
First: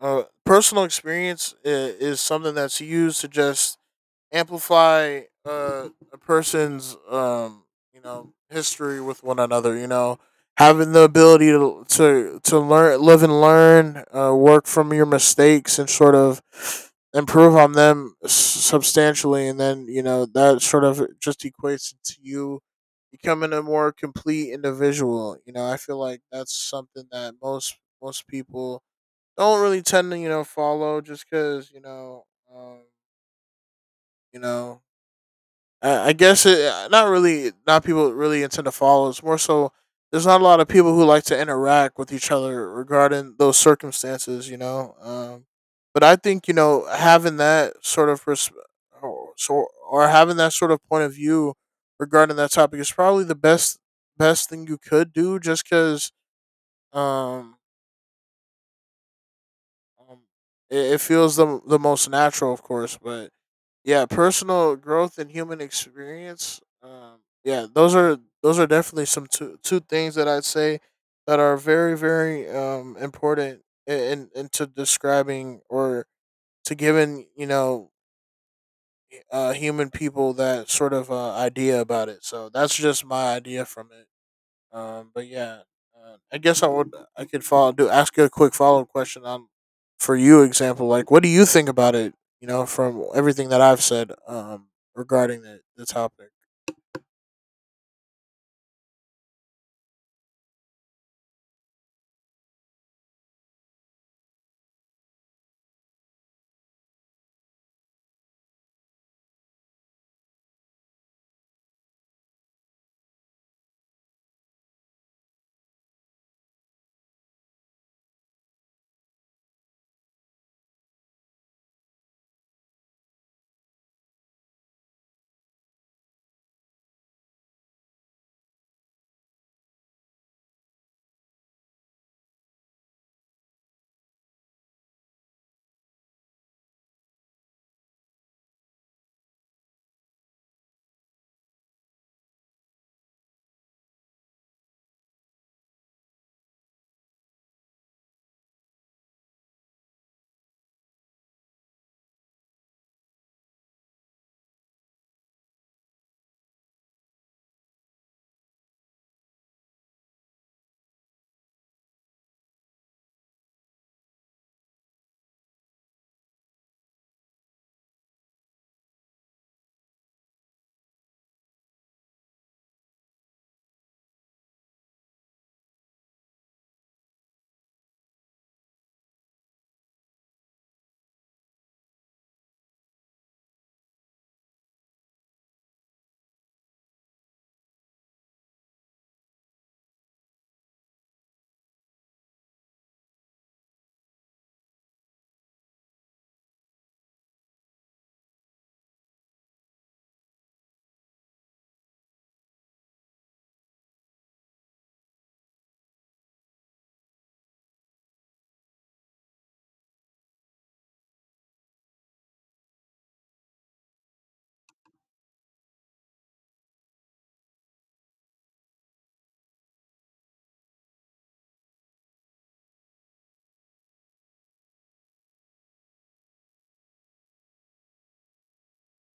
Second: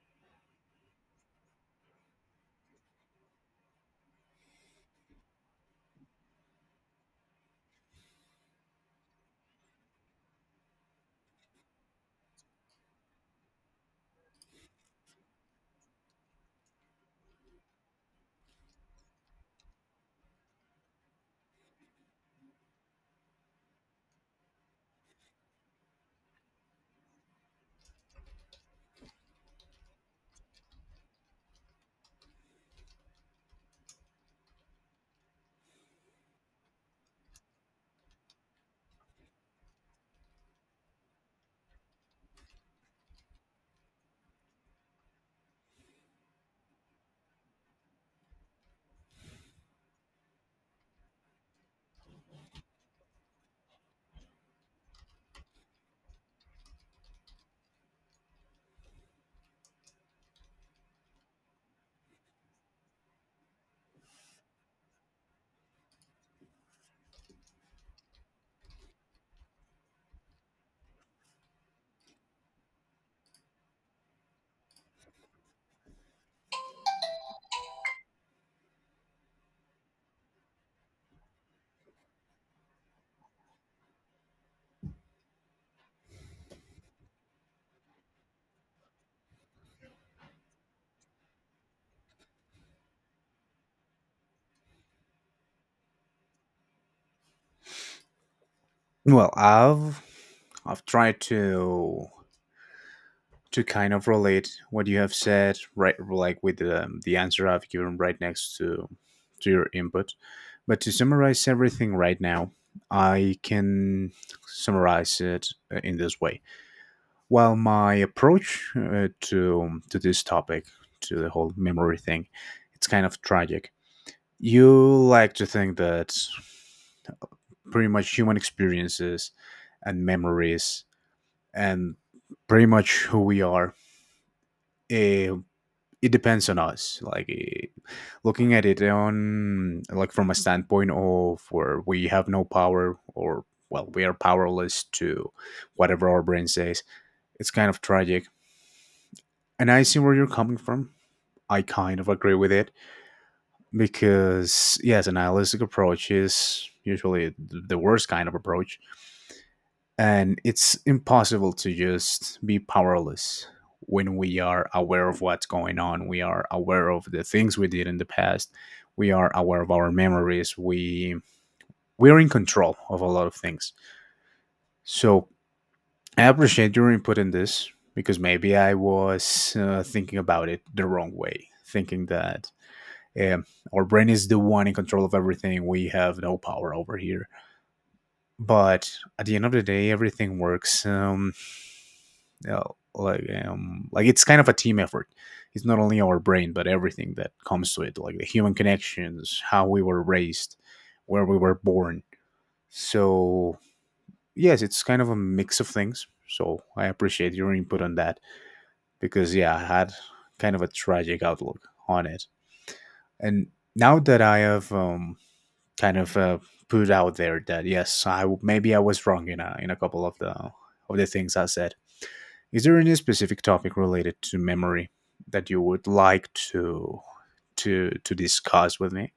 B: personal experience is something that's used to just amplify a person's you know history with one another. You know, having the ability to to learn, live and learn, work from your mistakes, and sort of improve on them substantially, and then you know that sort of just equates to you becoming a more complete individual. You know, I feel like that's something that most people don't really tend to you know follow just because um, you know I guess it not really not people really intend to follow. It's more so there's not a lot of people who like to interact with each other regarding those circumstances, you know. But I think you know having that sort of pers- or, so or having that sort of point of view regarding that topic is probably the best thing you could do, just because um, um, it feels the most natural, of course, but yeah, personal growth and human experience, yeah, those are definitely some two things that I'd say that are very important in into describing or to giving you know human people that sort of idea about it, so that's just my idea from it. But yeah, I guess I would I could follow do ask you a quick follow up question on for you example, like what do you think about it? You know, from everything that I've said, regarding the topic.
A: Well, I've tried to kind of relate what you have said, right, like with the answer I've given right next to your input. But to summarize everything right now, I can summarize it in this way. While my approach to this topic, to the whole memory thing, it's kind of tragic. You like to think that pretty much human experiences and memories and pretty much who we are, eh, it depends on us, like, looking at it on like from a standpoint of where we have no power, or well, we are powerless to whatever our brain says. It's kind of tragic, and I see where you're coming from. I kind of agree with it, because yes, an nihilistic approach is usually the worst kind of approach. And it's impossible to just be powerless when we are aware of what's going on. We are aware of the things we did in the past. We are aware of our memories. We we're in control of a lot of things. So I appreciate your input in this, because maybe I was thinking about it the wrong way, thinking that um, our brain is the one in control of everything. We have no power over here. But at the end of the day, everything works uh, like it's kind of a team effort. It's not only our brain, but everything that comes to it, like the human connections, how we were raised, where we were born. So yes, it's kind of a mix of things. So I appreciate your input on that, because yeah, I had kind of a tragic outlook on it. And now that I have kind of put out there that yes, I, maybe I was wrong in a couple of the things I said. Is there any specific topic related to memory that you would like to to discuss with me?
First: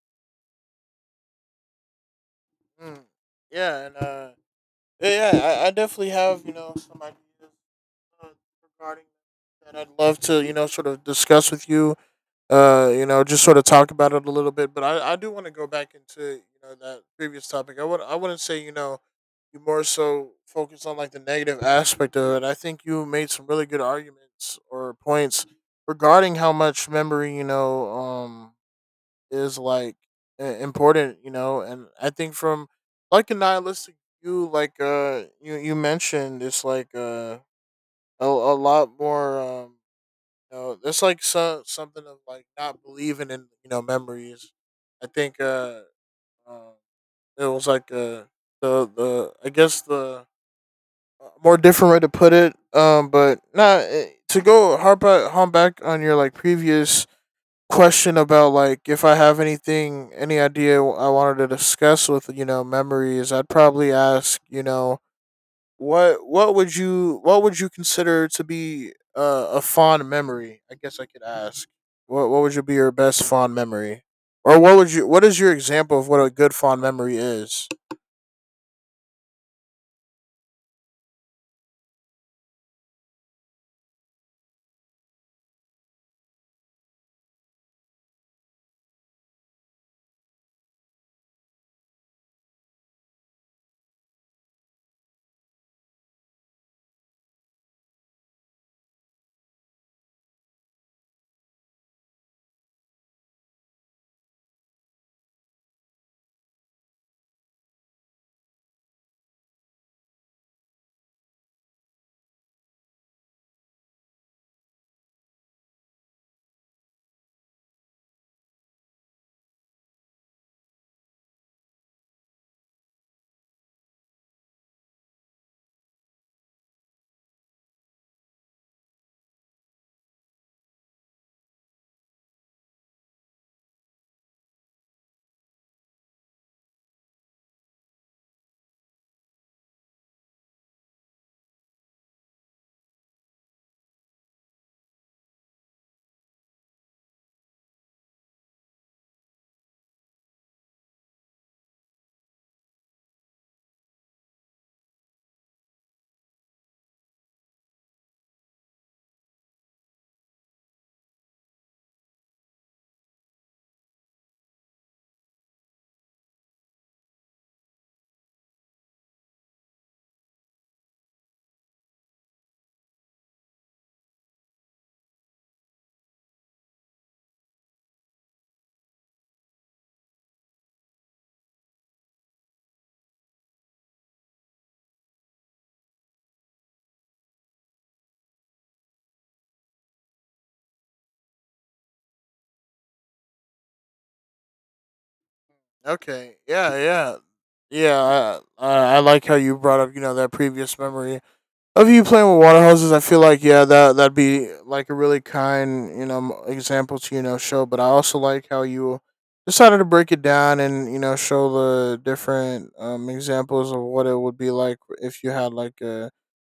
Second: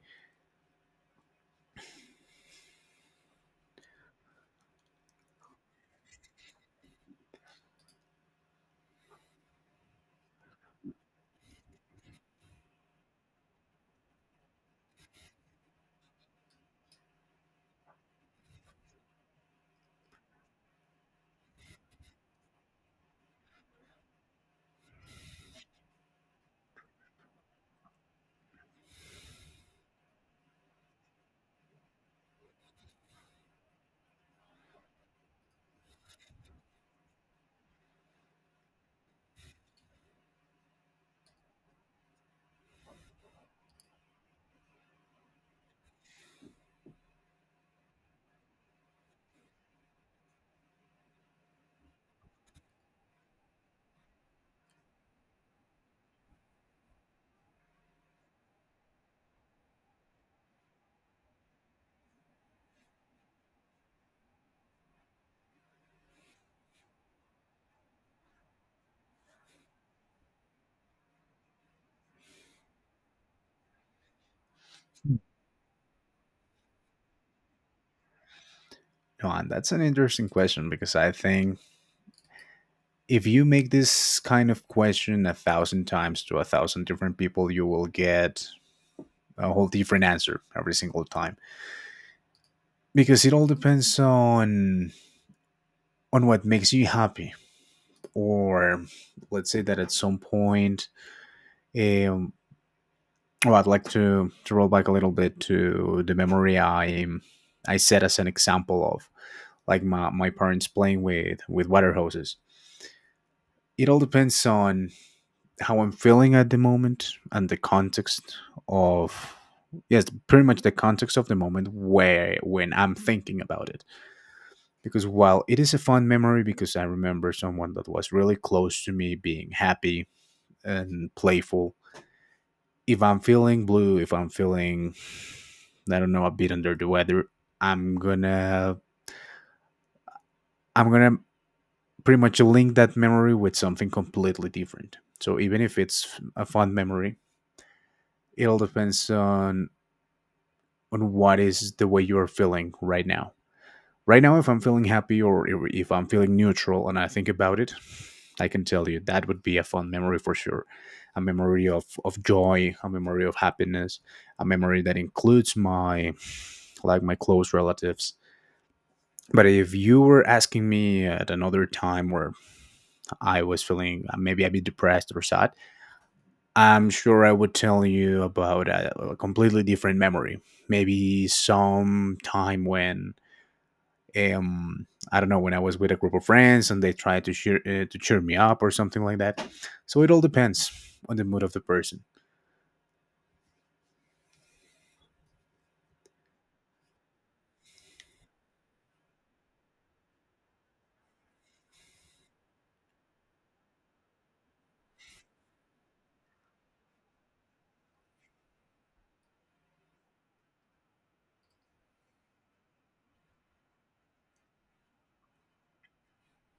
B: Mm, yeah, and yeah, yeah, I definitely have you know some ideas, uh, regarding that I'd love to you know sort of discuss with you, you know, just sort of talk about it a little bit. But I do want to go back into you know that previous topic. I wouldn't say you know you more so focus on like the negative aspect of it. I think you made some really good arguments or points regarding how much memory you know is like important. You know, and I think from like a nihilistic view, like you mentioned, it's like a lot more. You know, that's like something of like not believing in you know memories. I think um it was like the I guess the more different way to put it. To go harp home back on your like previous question about like if I have any idea I wanted to discuss with you know memories, I'd probably ask you know what would you consider to be a fond memory? I guess I could ask. What would you be your best fond memory, or what would you what is your example of what a good fond memory is?
A: No, and that's an interesting question, because I think if you make this kind of question a thousand times to a thousand different people, you will get a whole different answer every single time, because it all depends on what makes you happy. Or, let's say that at some point, um, well, I'd like to roll back a little bit to the memory I set as an example of like my parents playing with water hoses. It all depends on how I'm feeling at the moment and the context of, yes, pretty much the context of the moment where when I'm thinking about it. Because while it is a fun memory, because I remember someone that was really close to me being happy and playful, if I'm feeling blue, if I'm feeling, I don't know, a bit under the weather, I'm gonna I'm gonna pretty much link that memory with something completely different. So even if it's a fond memory, it all depends on what is the way you are feeling right now. Right now, if I'm feeling happy, or if I'm feeling neutral and I think about it, I can tell you that would be a fond memory for sure. A memory of joy, a memory of happiness, a memory that includes my like my close relatives. But if you were asking me at another time where I was feeling maybe a bit depressed or sad, I'm sure I would tell you about a completely different memory. Maybe some time when I don't know, when I was with a group of friends and they tried to cheer me up or something like that. So it all depends on the mood of the person,
B: Okay, yeah. I like how you brought up you know that previous memory of you playing with water hoses. I feel like yeah, that that'd be like a really kind you know example to you know show. But I also like how you decided to break it down and you know show the different examples of what it would be like if you had like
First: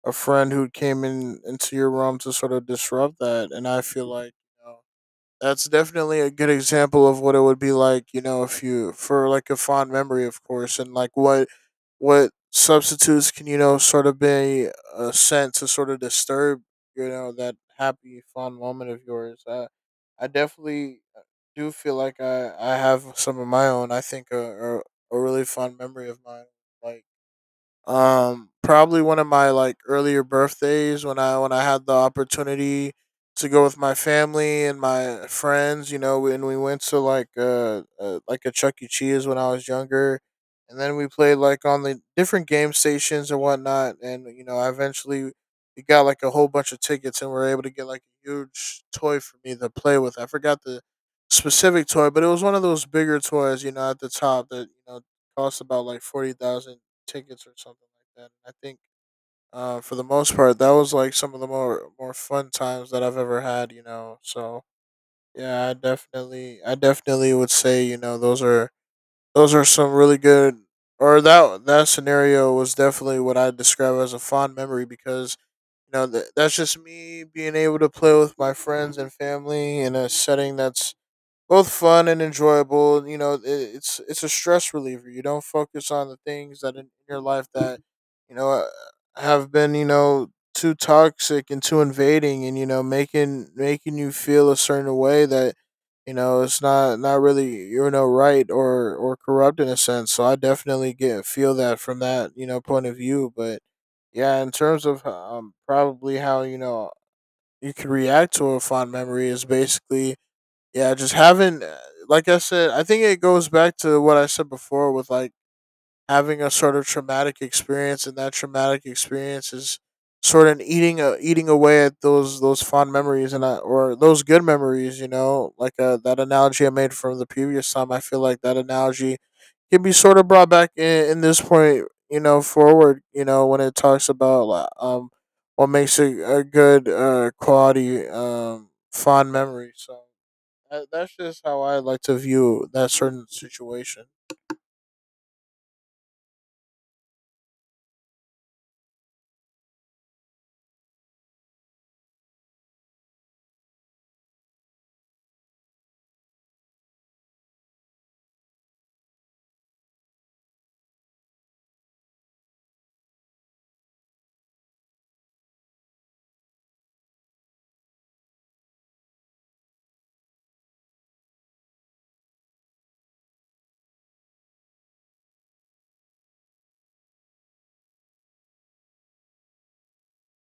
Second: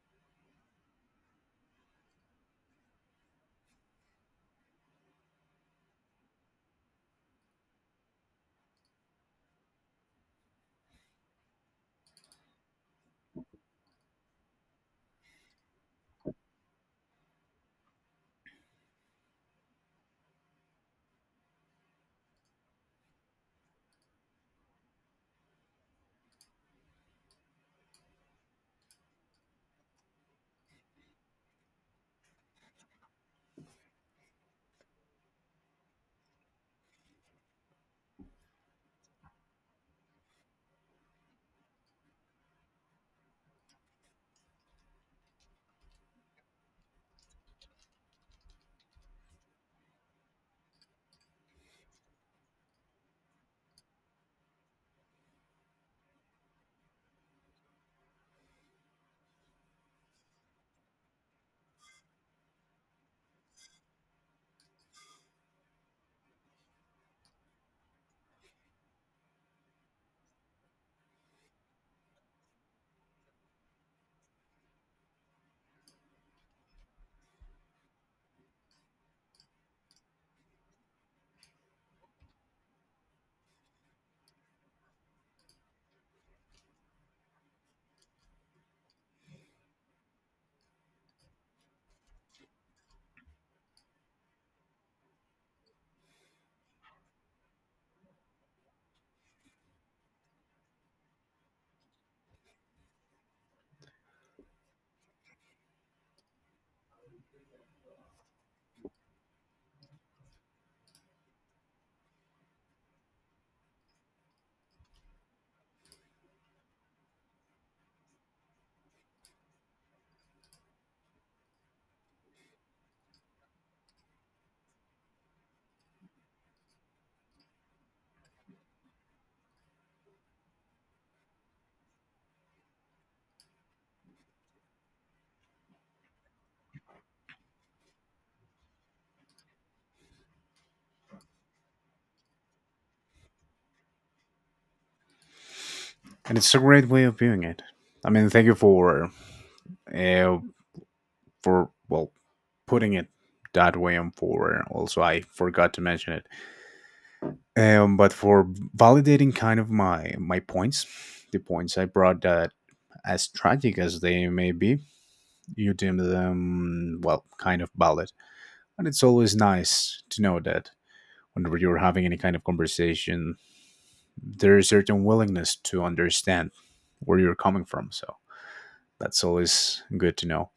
B: a friend who came in into your room to sort of disrupt that. And I feel like you know, that's definitely a good example of what it would be like, you know, if you for like a fond memory, of course, and like what substitutes can you know sort of be sent to sort of disturb you know that happy fond moment of yours. I definitely do feel like I have some of my own. I think a really fond memory of mine, like probably one of my like earlier birthdays when I had the opportunity to go with my family and my friends, you know, and we went to like a Chuck E. Cheese when I was younger, and then we played like on the different game stations and whatnot, and you know I eventually, we got like a whole bunch of tickets and we are able to get like a huge toy for me to play with. I forgot the specific toy, but it was one of those bigger toys, you know, at the top that you know cost about like 40,000 tickets or something like that. And I think for the most part, that was like some of the more fun times that I've ever had. You know, so yeah, I definitely would say you know those are some really good, or that that scenario was definitely what I describe as a fond memory because you know that's just me being able to play with my friends and family in a setting that's both fun and enjoyable. You know, it's a stress reliever. You don't focus on the things that in your life that you know have been you know too toxic and too invading, and you know making you feel a certain way that you know it's not really you know right or corrupt in a sense. So I definitely get feel that from that you know point of view, but. Yeah, in terms of probably how you know you can react to a fond memory is basically yeah, just having, like I said, I think it goes back to what I said before with like having a sort of traumatic experience, and that traumatic experience is sort of eating eating away at those fond memories and or those good memories. You know, like that analogy I made from the previous time. I feel like that analogy can be sort of brought back in this point. You know, forward. You know, when it talks about like, what makes a good quality fond memory. So. That's just how I like to view that certain situation.
A: and it's a great way of viewing it. I mean, thank you for uh, for, well, putting it that way on. For also, I forgot to mention it, but for validating kind of my my points, the points I brought, that as tragic as they may be, you deem them, well, kind of valid. And it's always nice to know that whenever you're having any kind of conversation, there is certain willingness to understand where you're coming from. So that's always good to know.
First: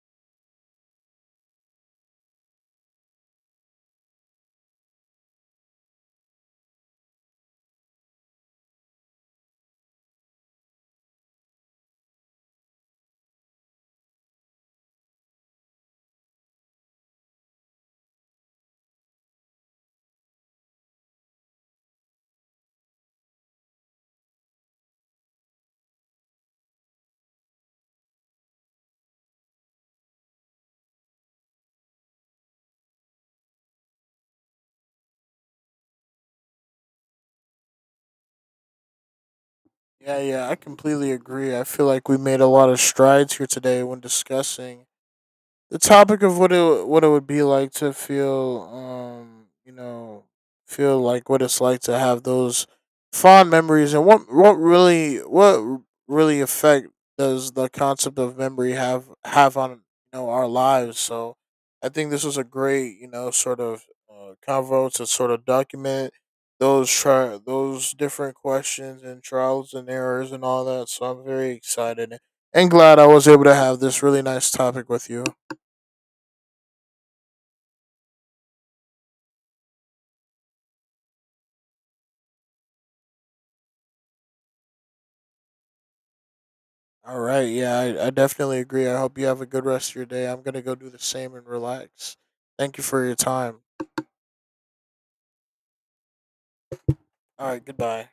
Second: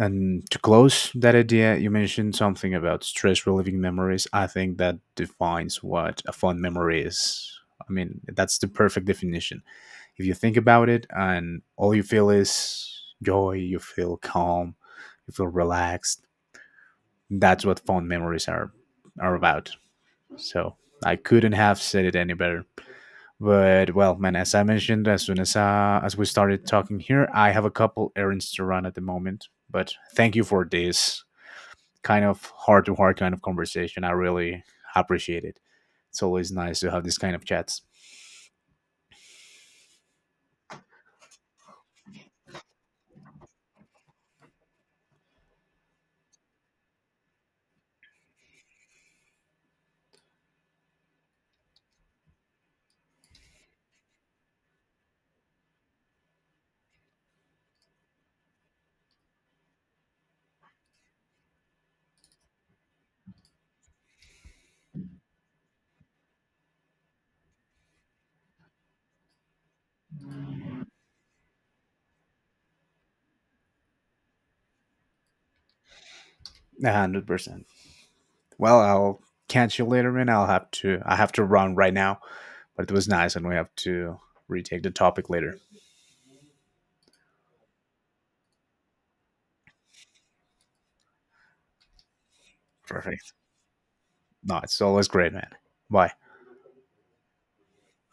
A: And to close that idea, you mentioned something about stress relieving memories. I think that defines what a fond memory is. I mean, that's the perfect definition. If you think about it and all you feel is joy, you feel calm, you feel relaxed. That's what fond memories are about. So I couldn't have said it any better. But well, man, as I mentioned, as soon as we started talking here, I have a couple errands to run at the moment. But thank you for this kind of heart to heart kind of conversation. I really appreciate it. It's always nice to have this kind of chats.
B: Yeah, yeah, I completely agree. I feel like we made a lot of strides here today when discussing the topic of what it would be like to feel you know feel like what it's like to have those fond memories, and what really effect does the concept of memory have on you know our lives. So I think this was a great you know sort of convo to sort of document those different questions and trials and errors and all that, so I'm very excited and glad I was able to have this really nice topic with you.
A: 100%. Well, I'll catch you later, and I'll have to. I have to run right now, but it was nice, and we have to retake the topic later.
B: All right. Yeah, I definitely agree. I hope you have a good rest of your day. I'm going to go do the same and relax. Thank you for your
A: Perfect.
B: time.
A: No, it's always great, man. Bye.
B: All right. Goodbye.